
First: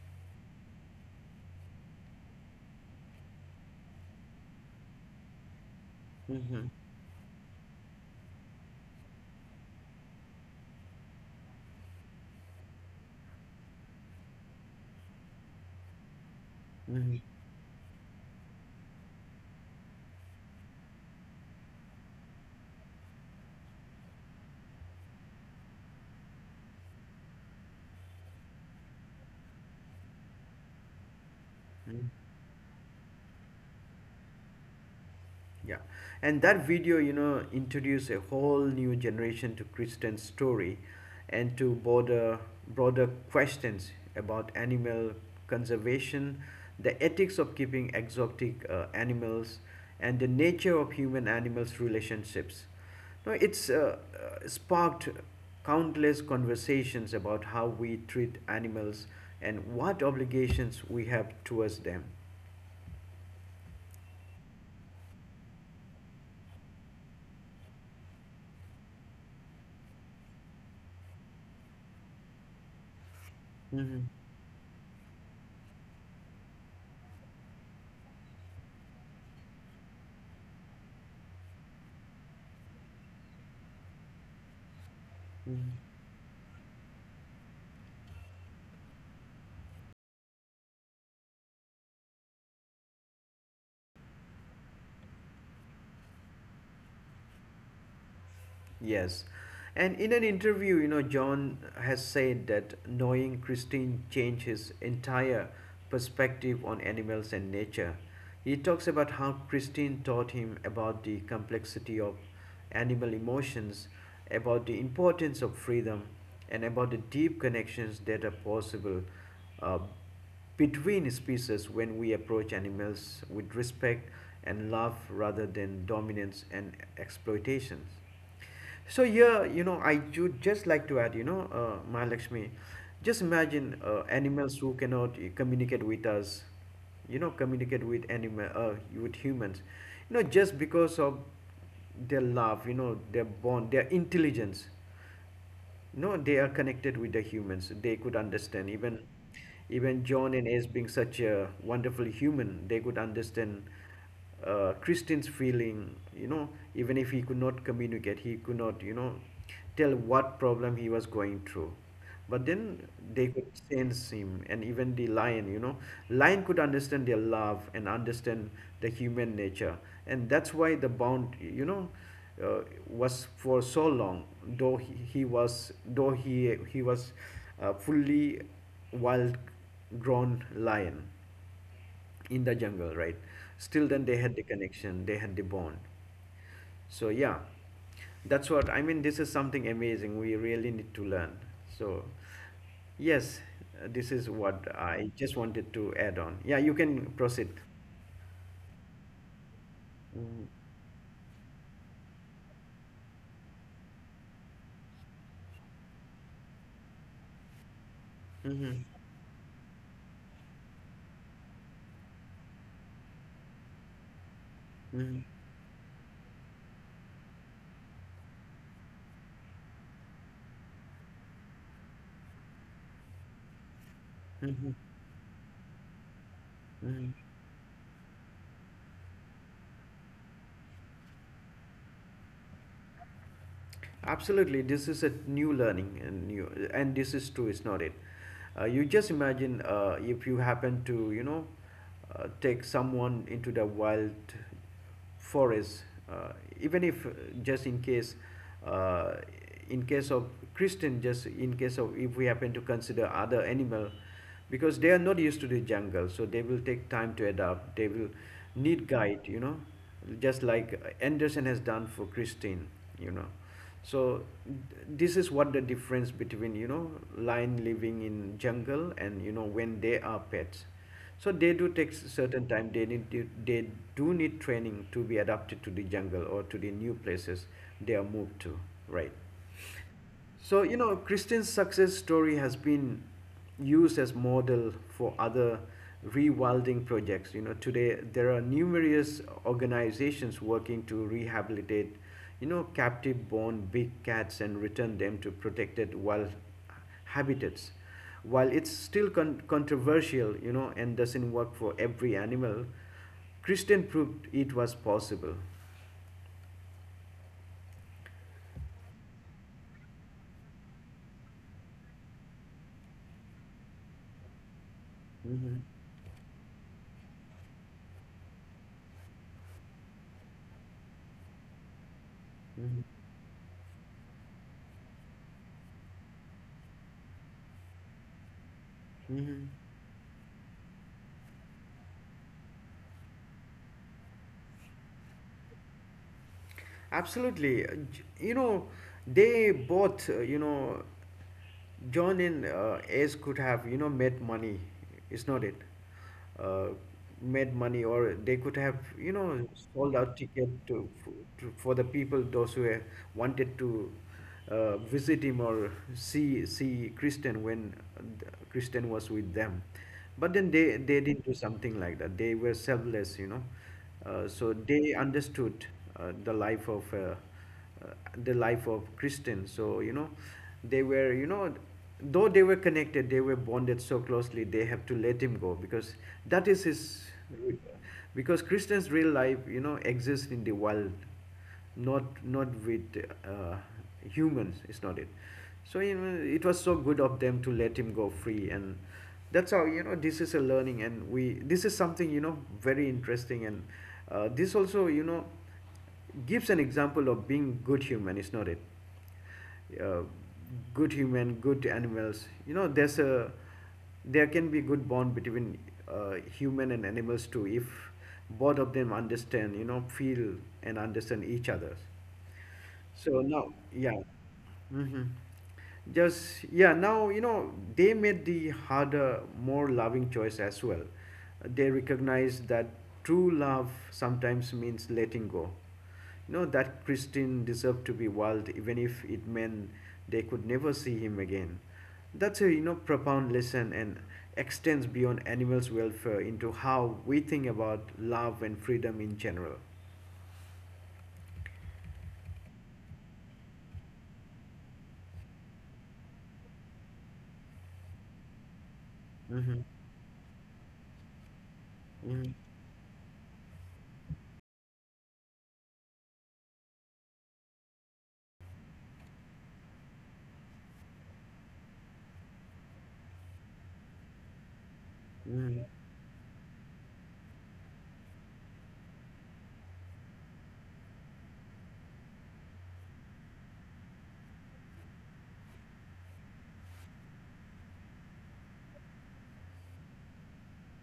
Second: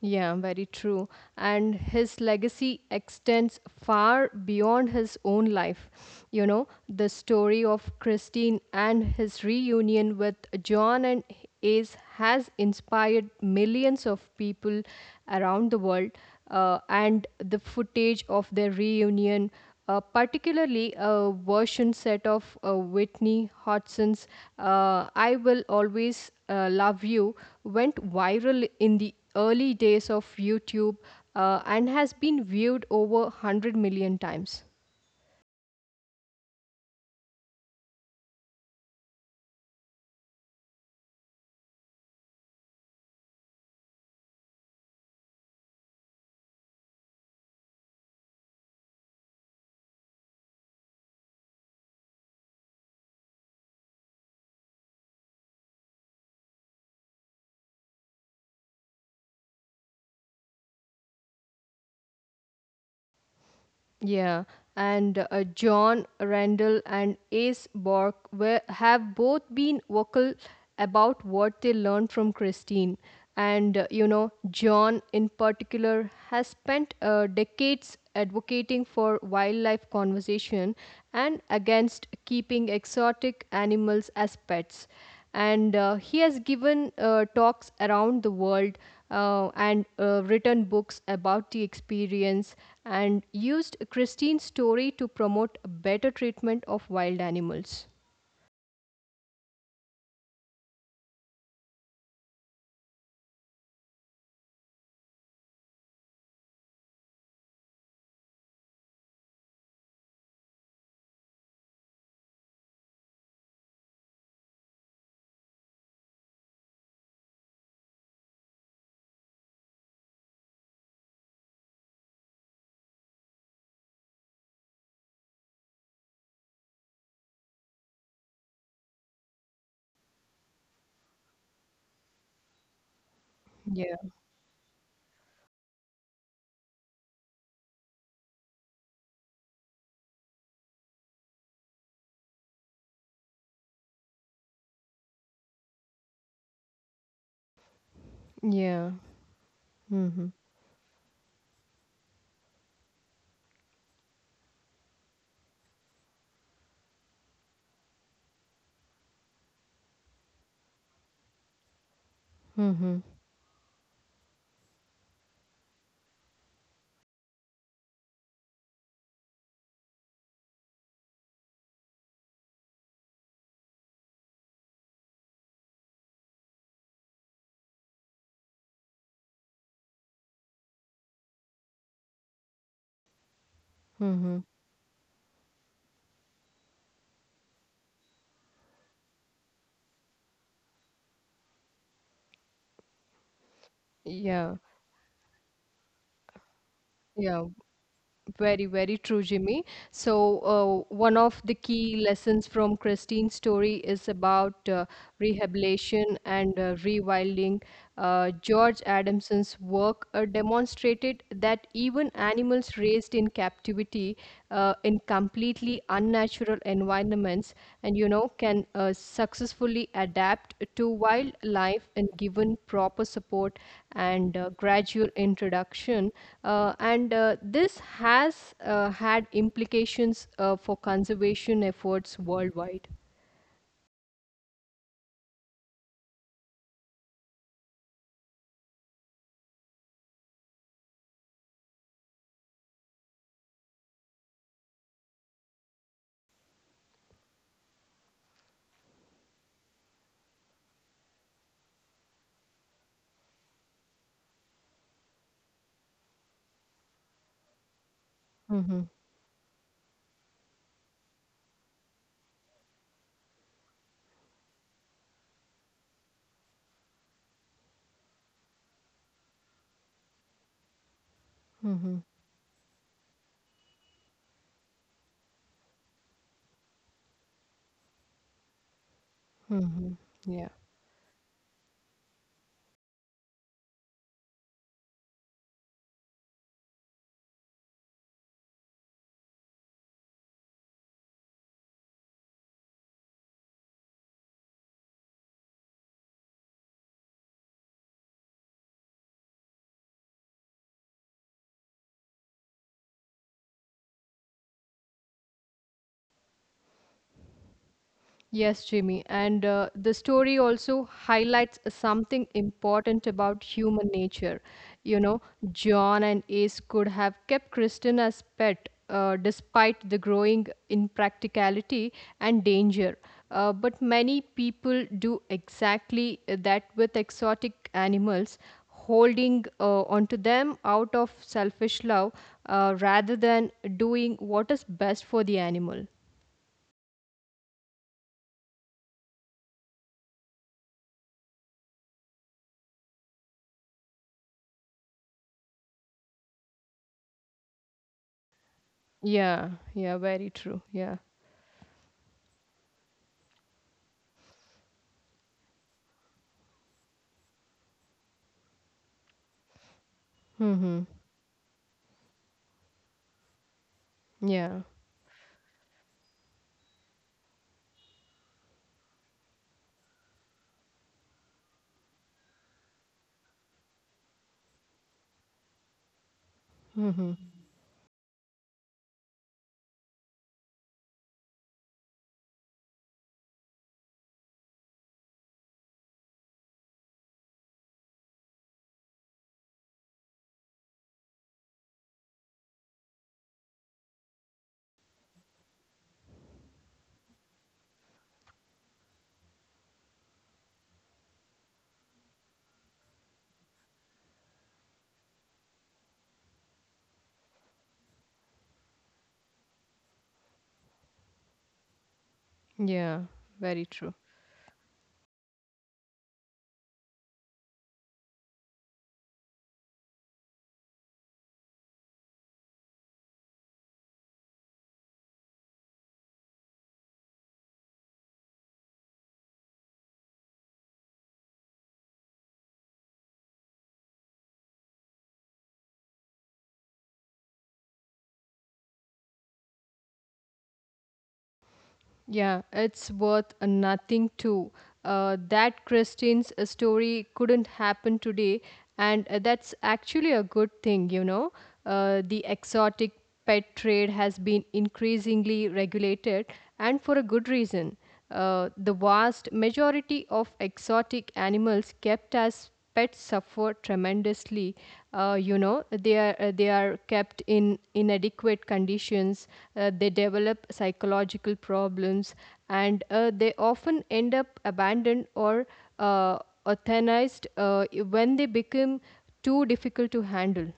Yeah, very true. And his legacy extends far beyond his own life. You know, Mm-hmm. the story of Christine and his reunion with John and Ace has inspired millions of people around the world, Mm-hmm. and the footage of their reunion, particularly a version set of Whitney Houston's I Will Always Love You, went viral in the early days of YouTube and has been viewed over 100 million times. Yeah, and that video, you know, introduced a whole new generation to Christian story and to broader questions about animal conservation, the ethics of keeping exotic animals, and the nature of human animals relationships. Now, it's sparked countless conversations about how we treat animals and what obligations we have towards them. Yeah, and John Randall and Ace Bork were, have both been vocal about what they learned from Christine. And, you Mhm. know, John in particular has spent decades advocating for wildlife conservation and against keeping exotic animals as pets, Mhm. and he has given talks around the world and written books about the experience and used Christine's story to promote better treatment of wild animals. Yes. And in an interview, you know, John has said that knowing Christine changed his entire perspective on animals and nature. He talks about how Christine taught him about the complexity of animal emotions, about the importance of freedom, and about the deep connections that are possible uh, between species when we approach animals with respect and love rather than dominance and exploitation. So yeah, you know, I would just like to add, you know, Mahalakshmi, just imagine Yeah. Animals who cannot communicate with us, you know, communicate with animal, with humans, you know, just because of their love, you know, their bond, their intelligence. No, they are connected with the humans. They could understand. Yeah. Even Mm-hmm. John and Ace being such a wonderful human, they could understand Christian's feeling, you know, even if he could not communicate, he could not, you know, tell what problem he was going through. But then Mm-hmm. they could sense him, and even the lion, you know, lion could understand their love and understand the human nature, and that's why the bond, you know, uh, was for so long. Though fully wild-grown lion in the jungle, right? Still, then they had Mm-hmm. the connection, they had the bond. So yeah, that's what I mean. This is something amazing. We really need to learn. So yes, this is Yeah. what I just wanted to add on. Yeah, you can Yeah. proceed. Very, very true, Jimmy. So, Mm-hmm. One of the key lessons from Christine's story is about rehabilitation and rewilding. George Mm-hmm. Adamson's work demonstrated that even animals raised in captivity, in completely unnatural environments, and you know can successfully adapt to wildlife and given proper support and Mm-hmm. gradual introduction. uh, Mm-hmm. and uh, this has had implications for conservation efforts worldwide. Absolutely, this is a new learning, and this is true. It's not it. You just imagine if you happen to, you know, take someone into the wild forest, uh, even if just uh, in case of Christian, just in case of if we happen to consider other animal, because they are not used to the jungle, so they will take time to adapt, they will need Mm-hmm, guide, you know, just like Anderson has done for Christine, you know. So this is what the difference between, you know, lion living in jungle and, you know, when they are pets. So they do take mm-hmm, s- certain time, they they do need training to be adapted to the jungle or to the new places they are moved to, right? mm-hmm. Yeah. So, you know, Christian's success story has been used as model for other rewilding projects. You know, today there are numerous organizations working to rehabilitate, you know, captive born big cats and return them to protected wild habitats. While it's still controversial, you know, and doesn't work for every animal, Christian proved it was possible. Yes, Jimmy. And the story also highlights something important about human nature. You know, Hmm. John and Ace could have kept Kristen as pet despite the growing impracticality and Hmm. danger. But many people do exactly that with exotic animals, Hmm. holding onto them out of selfish love rather than doing what is best for the animal. Absolutely. You know, they both, you know, John and Ace could have, you know, made money, is not it? Uh, Made money, or they could have, you know, Yeah, sold yeah, out very ticket true. to, Yeah. For the people those who wanted to visit him or see Kristen when Christian was with them. But then they Mm-hmm. they didn't do something like that. They were selfless, you know. So Yeah. they understood uh, the life of uh, uh, the life of Christians. So you know, they were, you know, though they were connected, they were bonded so closely. They have to let him go because that is his, Mm-hmm. because Christians' real life, you know, exists in the world, not not with uh, humans, is not it? So you know, it was so good of them to let him go free, and that's how, you know, this is a learning, and we this is something, you know, very interesting, and this also, you know, gives an example of being good human, is not it? uh, Good human, good animals. You know, there can be good bond between human and animals too, if both of them understand. You know, feel and understand each other. Yeah. So now, Very yeah. true. Hmm. Just yeah, now you know they made the harder, more loving choice as well. They recognize that true love sometimes means letting go. You know that Christine deserved to be wild, even if it meant they could never see him again. That's a, you know, profound lesson and extends beyond animals' welfare into how we think about love and freedom in general. Yeah. It's worth a nothing too. That Christine's story couldn't happen today, and Hmm. that's actually a good thing. You know, Hmm. the exotic pet trade has been increasingly regulated, and for a good reason. The vast majority of exotic animals kept as pets suffer tremendously. You Hmm. know, they are kept in inadequate conditions. They develop psychological problems, and they often end up abandoned or uh, euthanized when they become too difficult to handle.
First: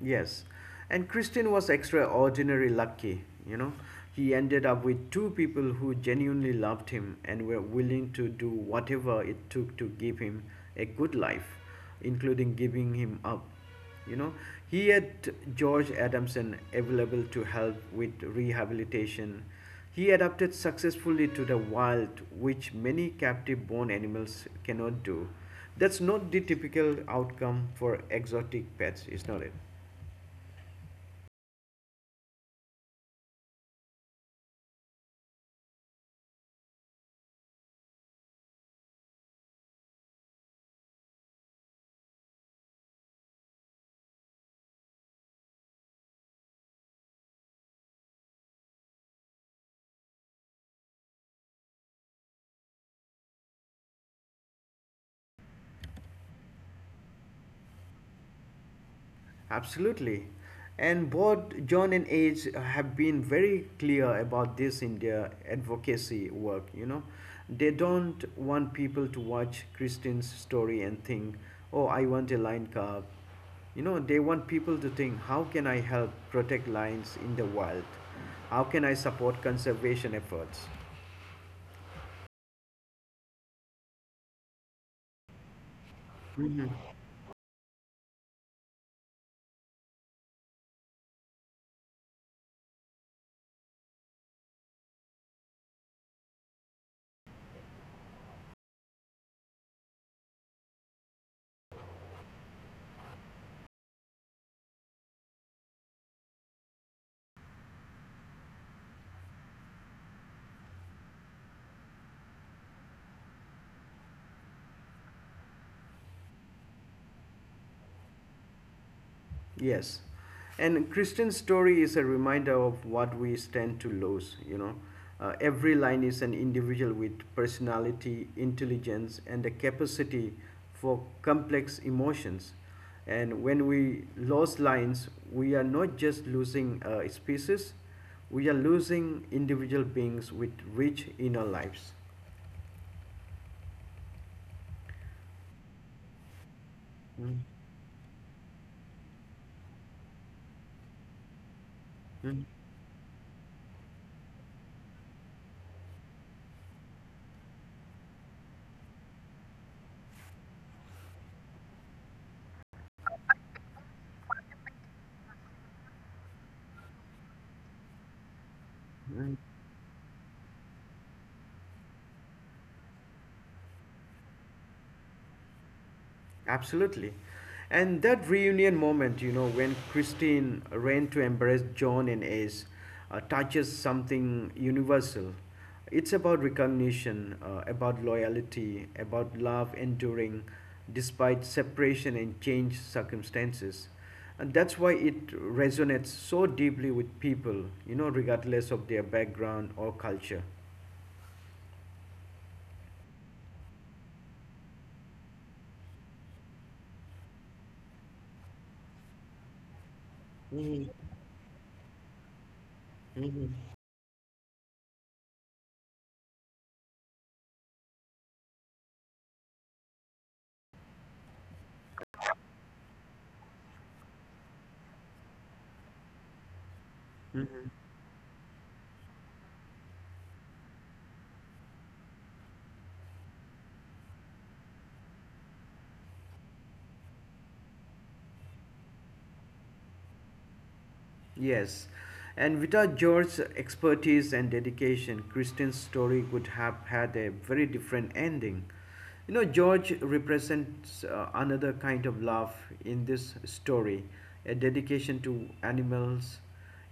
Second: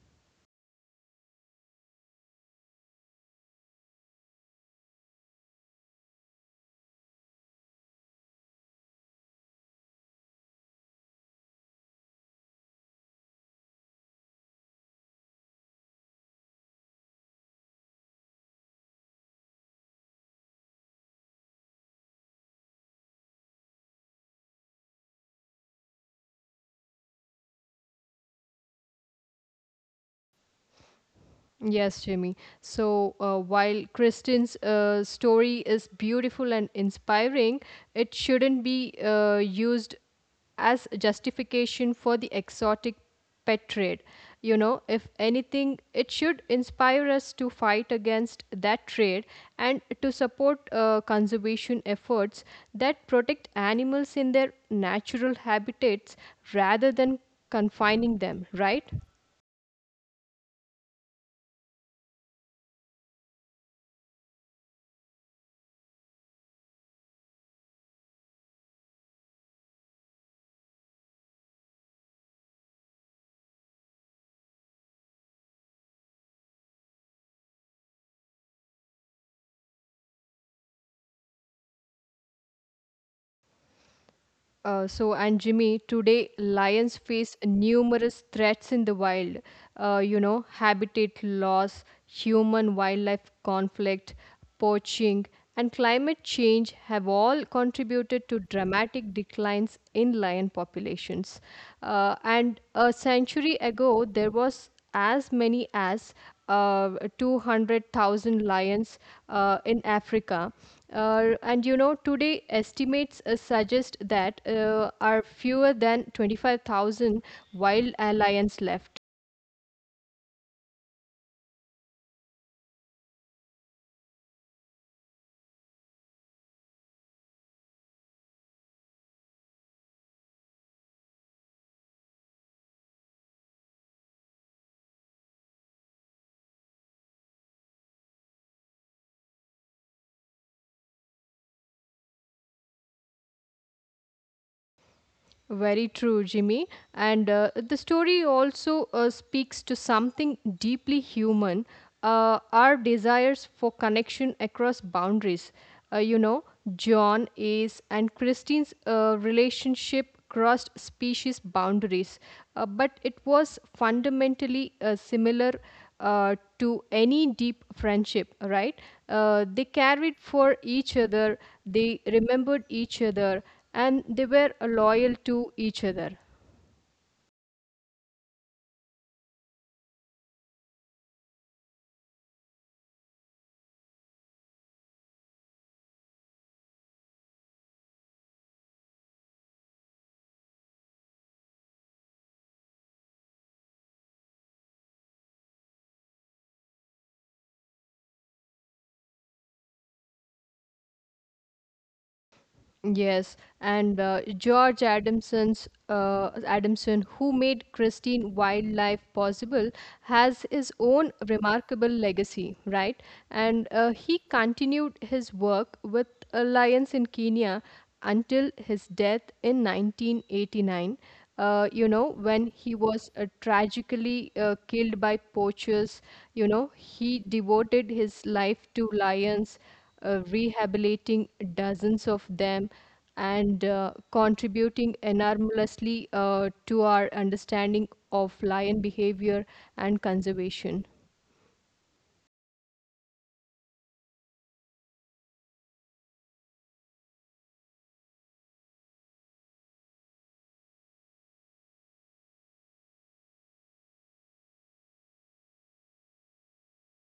Yes, and Christian was extraordinarily lucky, you know. He ended up with two people who genuinely loved him and were willing to do whatever it took to give him a good life, including giving him up. You know, he had George Adamson available to help with rehabilitation. He adapted successfully to the wild, which many captive born animals cannot do. That's not the typical outcome for exotic pets, is not it? Yes, Jimmy. So while Kristen's story is beautiful and inspiring, it shouldn't be used as justification for the exotic pet trade. You know, if anything, it should inspire us to fight against that trade and to support conservation efforts that protect animals in their natural habitats rather than confining them, right? Absolutely. And both John and Age have been very clear about this in their advocacy work, you know. They don't want people to watch Christine's story and think, oh, I want a lion cub. You know, they want people to think, how can I help protect lions in the wild? How can I support conservation efforts? So, and Jimmy, today lions face numerous threats in the wild. You know, habitat loss, human wildlife conflict, poaching, and climate change have all contributed to dramatic declines in lion populations. And a century ago, there was as many as uh, 200,000 lions in Africa. And you know, today estimates suggest that are fewer than 25,000 wild lions left. Yes. And Christian's story is a reminder of what we stand to lose, you know. Every line is an individual with personality, intelligence, and the capacity for complex emotions. And when we lose lines, we are not just losing species, we are losing individual beings with rich inner lives. Very true, Jimmy. And Mm, the story also speaks to something deeply human, mm, our desires for connection across boundaries. You know, John, Ace, and Christine's relationship crossed species boundaries, but it was fundamentally similar to any deep friendship, right? They mm. carried for each other, they remembered each other, and they were loyal to each other. Absolutely. And that reunion moment, you know, when Christine ran to embrace John and Ace, touches something universal. It's about recognition, about loyalty, about love enduring despite separation and changed circumstances. And that's why it resonates so deeply with people, you know, regardless of their background or culture. Yes, and George Adamson, who made Christine Wildlife possible, has his own remarkable legacy, right? And he continued his work with Lions in Kenya until his death in 1989. You know, when he was tragically killed by poachers, you know, he devoted his life to lions, rehabilitating dozens of them and contributing enormously to our understanding of lion behavior and conservation. Yes, and without George's expertise and dedication, Christian's story would have had a very different ending. You know, George represents another kind of love in this story, a dedication to animals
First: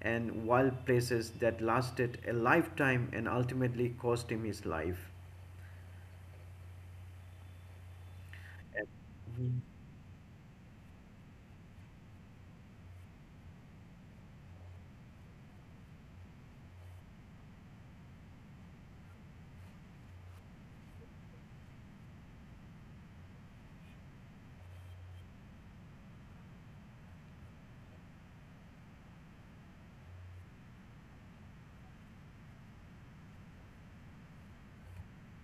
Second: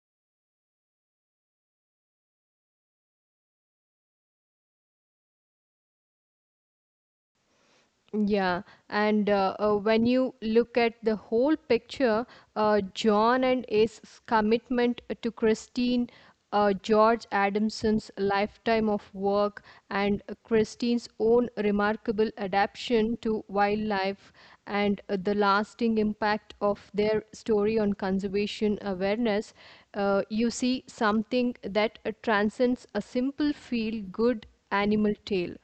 and wild places that lasted a lifetime and ultimately cost him his life. Yeah, and when you look at the whole picture, John and Ace's commitment to Christine, George Adamson's lifetime of work, and Christine's own remarkable adaptation to wildlife, and the lasting impact of their story on conservation awareness, you see something that transcends a simple feel good animal tale.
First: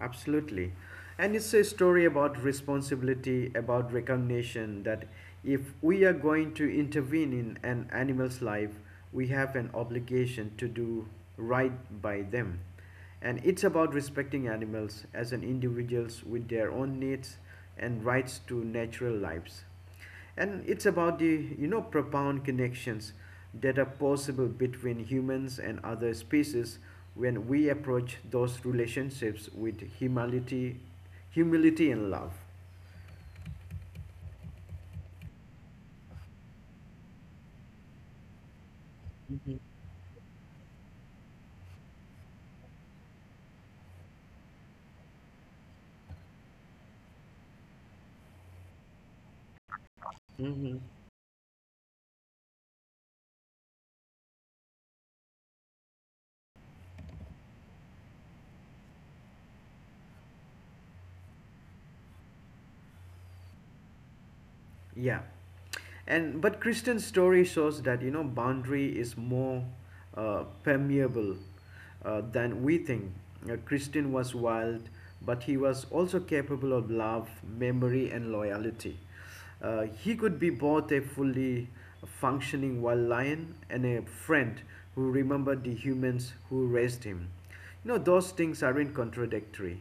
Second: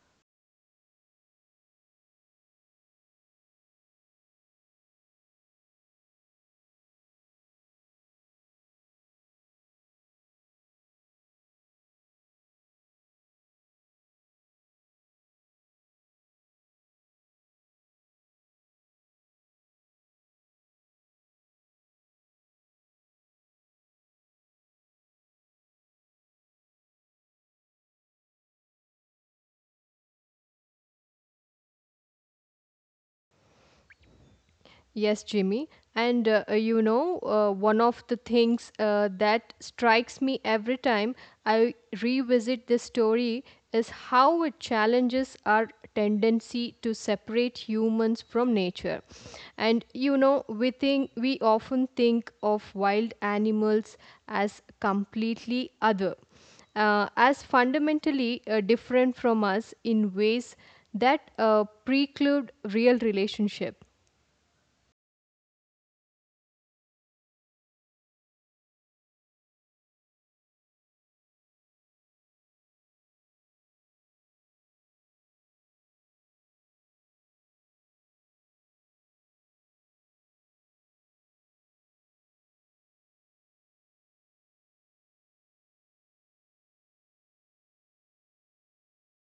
Absolutely. And it's a story about responsibility, about recognition that if we are going to intervene in an animal's life, we have an obligation to do right by them. And it's about respecting animals as an individuals with their own needs and rights to natural lives, and it's about the, you know, profound connections that are possible between humans and other species when we approach those relationships with humility, humility and love. Yes, Jimmy. And one of the things that strikes me every time I revisit this story is how it challenges our tendency to separate humans from nature. And you know, we Hmm. think we often think of wild animals as completely other, as fundamentally different from us in ways that preclude real relationship. Yeah. And but Christian story shows that, you know, boundary is more permeable than we think. Christian was wild, but he was also capable of love, memory, and loyalty. He could be both a fully functioning wild lion and a friend who remembered the humans who raised him. You know, those things aren't contradictory.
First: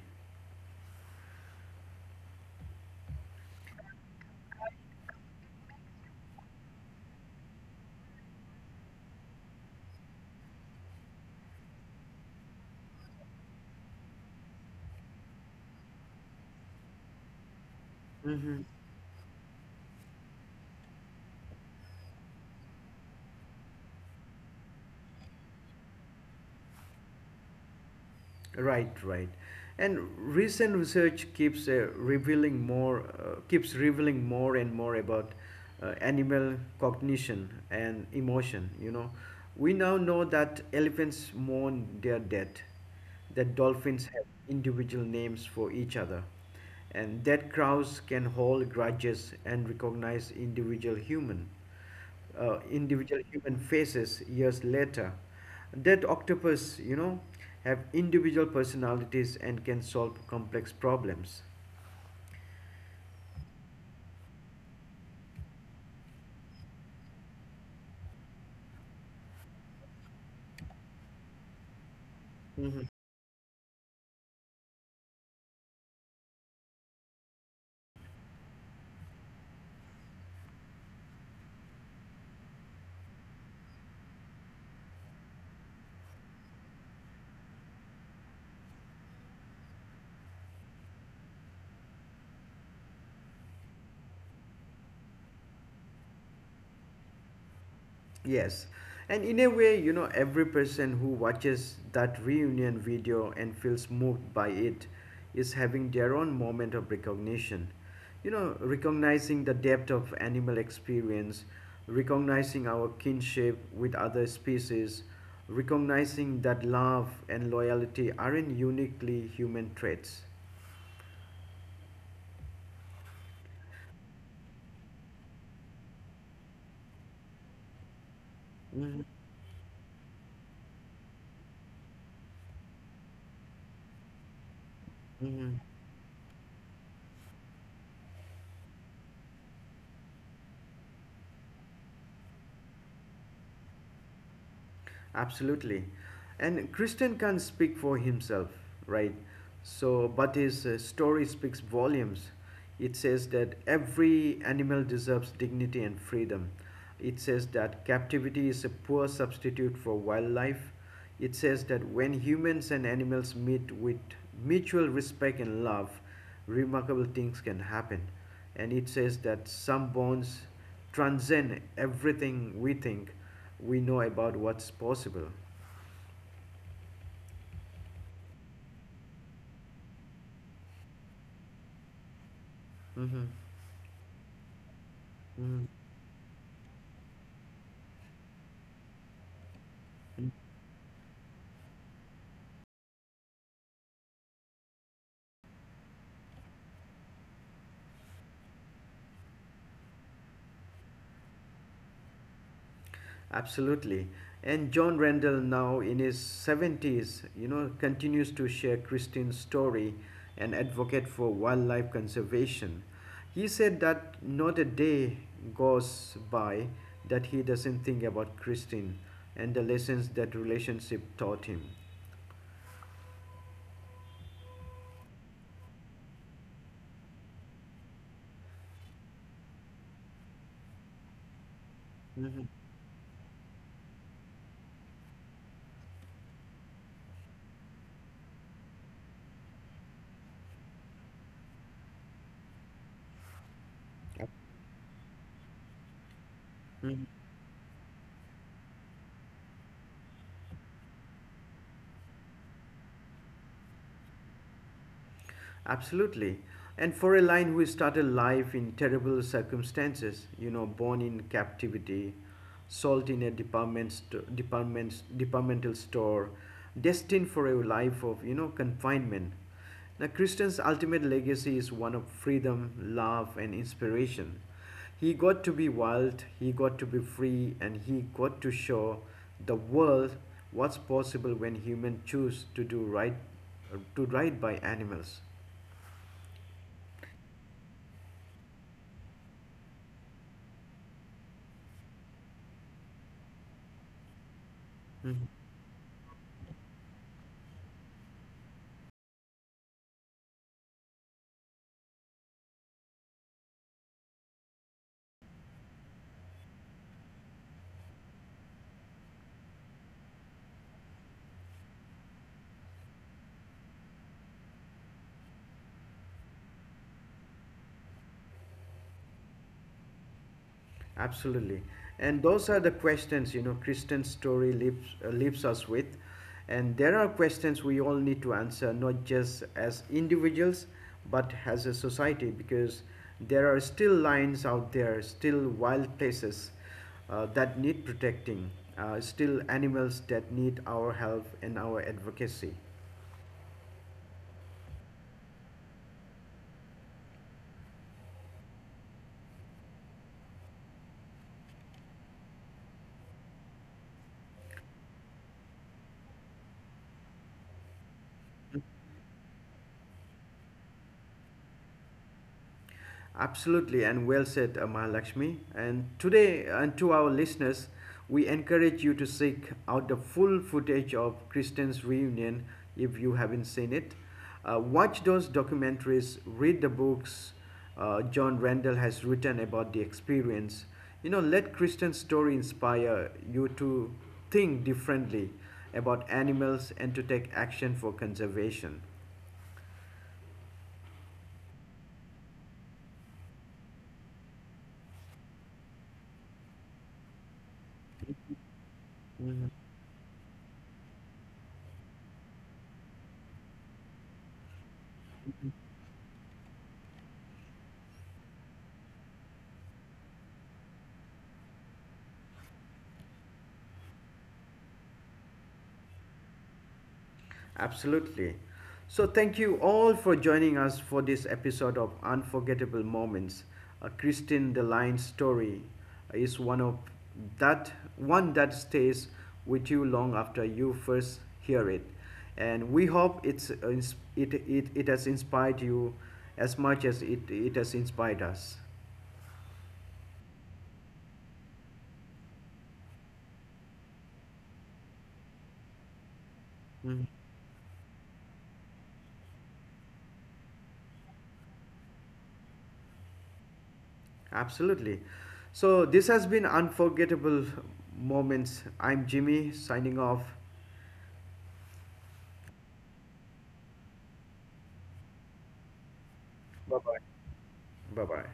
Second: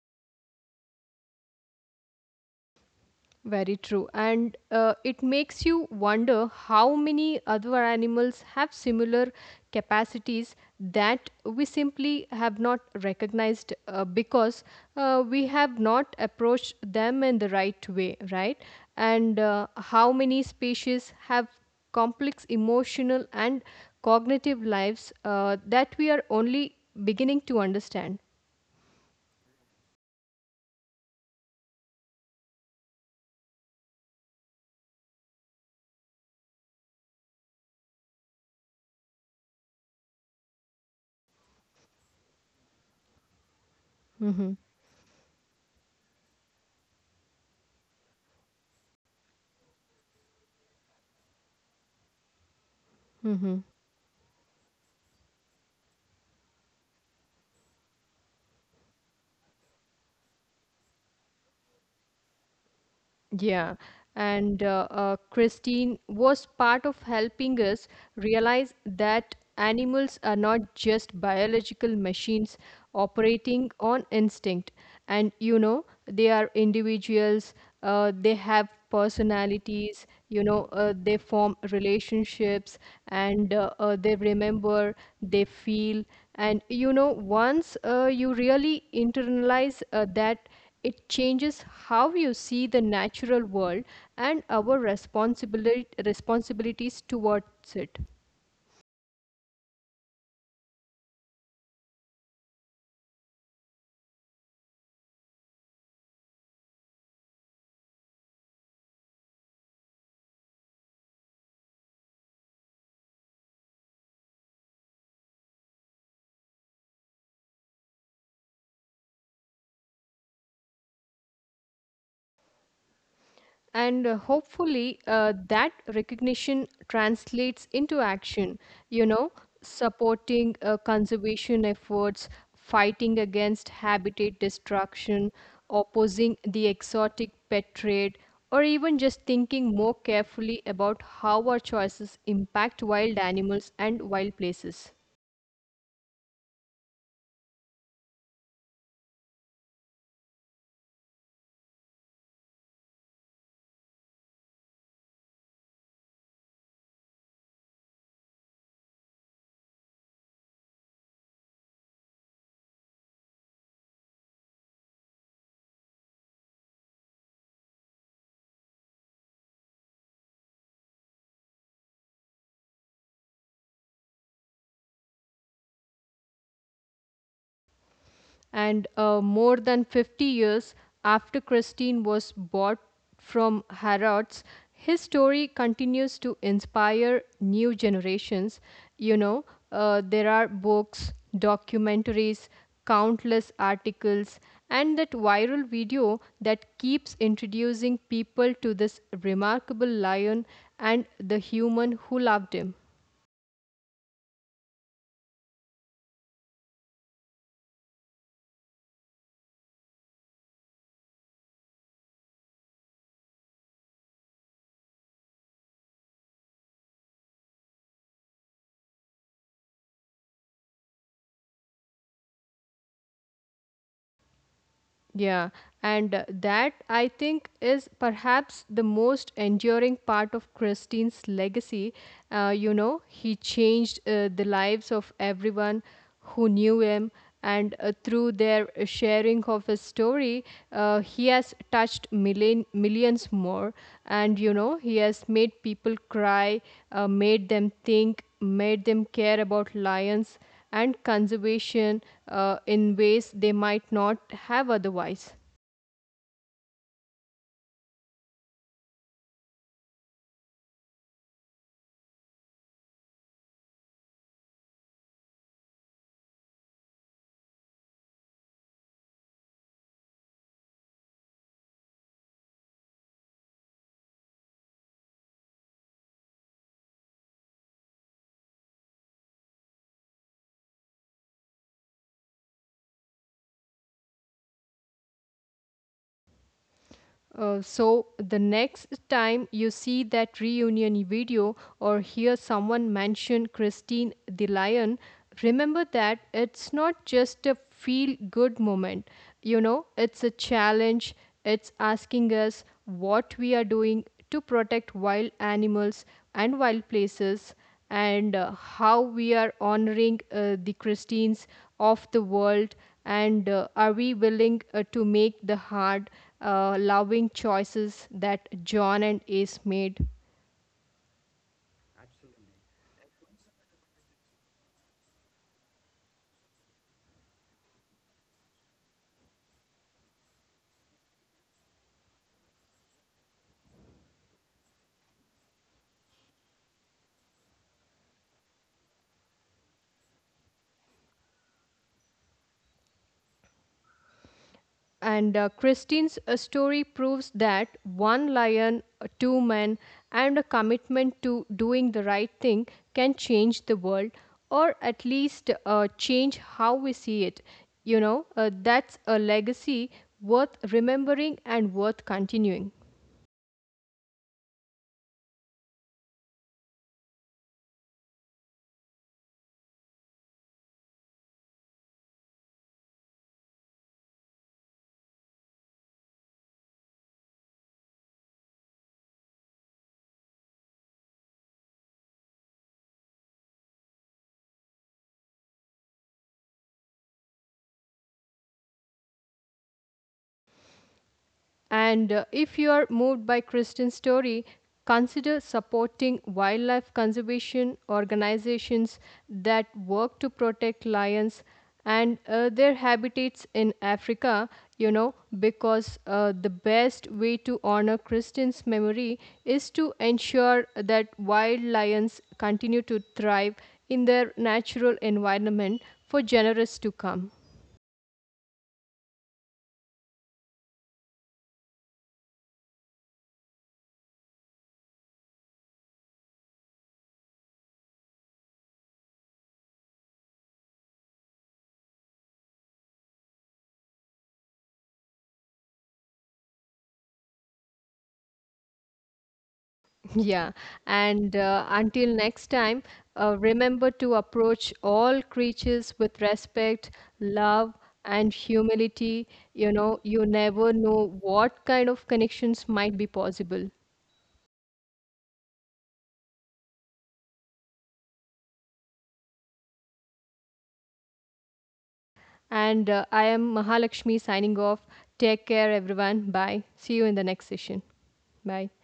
Very true. And it makes you wonder how many other animals have similar capacities that we simply have not recognized because we have not approached them in the right way, right? And how many species have complex emotional and cognitive lives that we are only beginning to understand. Right, right. And recent research keeps keeps revealing more and more about animal cognition and emotion. You know, we now know that elephants mourn their death, that dolphins have Hmm. individual names for each other, and that crows can hold grudges and recognize Hmm. individual human faces years later. That octopus, you know, have individual personalities and can solve complex problems. Yeah, and Christine was part of helping us realize that animals are not just biological machines operating on instinct. And you know, they are individuals, they have personalities, you know, they form relationships, and they remember, they feel. And you know, once you really internalize that, it changes how you see the natural world and our responsibilities towards it. Yes. And in a way, you know, every person who watches that reunion video and feels moved by it is having their own moment of recognition. You know, recognizing the depth of animal experience, recognizing our kinship with other species, recognizing that love and loyalty aren't uniquely human traits. And hopefully, that recognition translates into action, you Mhm, know, supporting conservation efforts, fighting against habitat destruction, mhm. opposing the exotic pet trade, or even just thinking more carefully about how our choices impact wild animals and wild places. Absolutely. And Christian can't speak for himself, right? So, but his story speaks volumes. It says that every animal deserves dignity and freedom. It says that captivity is a poor substitute for wildlife. It says that when humans and animals meet with mutual respect and love, remarkable things can happen. And it says that some bonds transcend everything we think we know about what's possible. And more than 50 years after Christine was bought from Mm-hmm. Harrods, his story Mm-hmm. continues to inspire new generations. You know, there are books, documentaries, countless articles, and that viral video that keeps introducing people to this remarkable lion and the human who loved him. Absolutely. And John Randall, now in his 70s, you know, continues to share Christine's story and advocate for wildlife conservation. He said that not a day goes by that he doesn't think about Christine and the lessons that relationship taught him. Yeah, and that I think is perhaps the most enduring part of Christine's legacy. You know, he changed the lives of everyone who knew him, and through their sharing of his story, he has touched million, millions more. And you know, he has made people cry, made Mhm. them think, made them care about lions and conservation in ways they might not have otherwise. Absolutely. And for a lion who started life in terrible circumstances, you know, born in captivity, sold in a departmental store, destined for a life of, you know, confinement. Now, Christian's ultimate legacy is one of freedom, love, and inspiration. He got to be wild, he got to be free, and he got to show the world what's possible when humans choose to do right, to right by animals. So, the next time you see that reunion video or hear someone mention Christine the Lion, Mhm. remember that it's not just a feel good moment. You know, it's a challenge, it's asking us what we are doing to protect wild animals and wild places, and how we are honoring the Christians of the world, and are we willing to make the hard, loving choices that John and Ace made? Absolutely. And those are the questions, you know, Kristen's story leaves us with. And there are questions we all need to answer, not just as individuals, but as a society, because there are still lines out there, still wild places that need protecting, still animals that need our help and our advocacy. And Christine's story proves that one lion, two men, and a commitment to doing the right thing can change the world, or at least change how we see it. You know, that's a legacy worth remembering and worth continuing. Absolutely, and well said, Mahalakshmi. And today, and to our listeners, we encourage you to seek out the full footage of Christian's reunion if you haven't seen it. Watch those documentaries, read the books John Randall has written about the experience. You know, let Christian's story inspire you to think differently about animals and to take action for conservation. And if you are moved by Christian story, consider supporting wildlife conservation organizations that work to protect lions and their habitats in Africa, you know, because the best way to honor Christian's memory is to ensure that wild lions continue to thrive in their natural environment for generations to come. Absolutely. So, thank you all for joining us for this episode of Unforgettable Moments. Christine Deline's story is that one that stays with you long after you first hear it, and we hope it's it has inspired you as much as it has inspired us. Yeah, and until next time, remember to approach all creatures with respect, Mhm. love, and humility. You know, you never know what kind of connections might be possible. Absolutely. So this has been Unforgettable Moments. I'm Jimmy signing off. And I am Mahalakshmi signing off. Take care, everyone. Bye. See you in the Bye bye. next session. Bye. Bye-bye.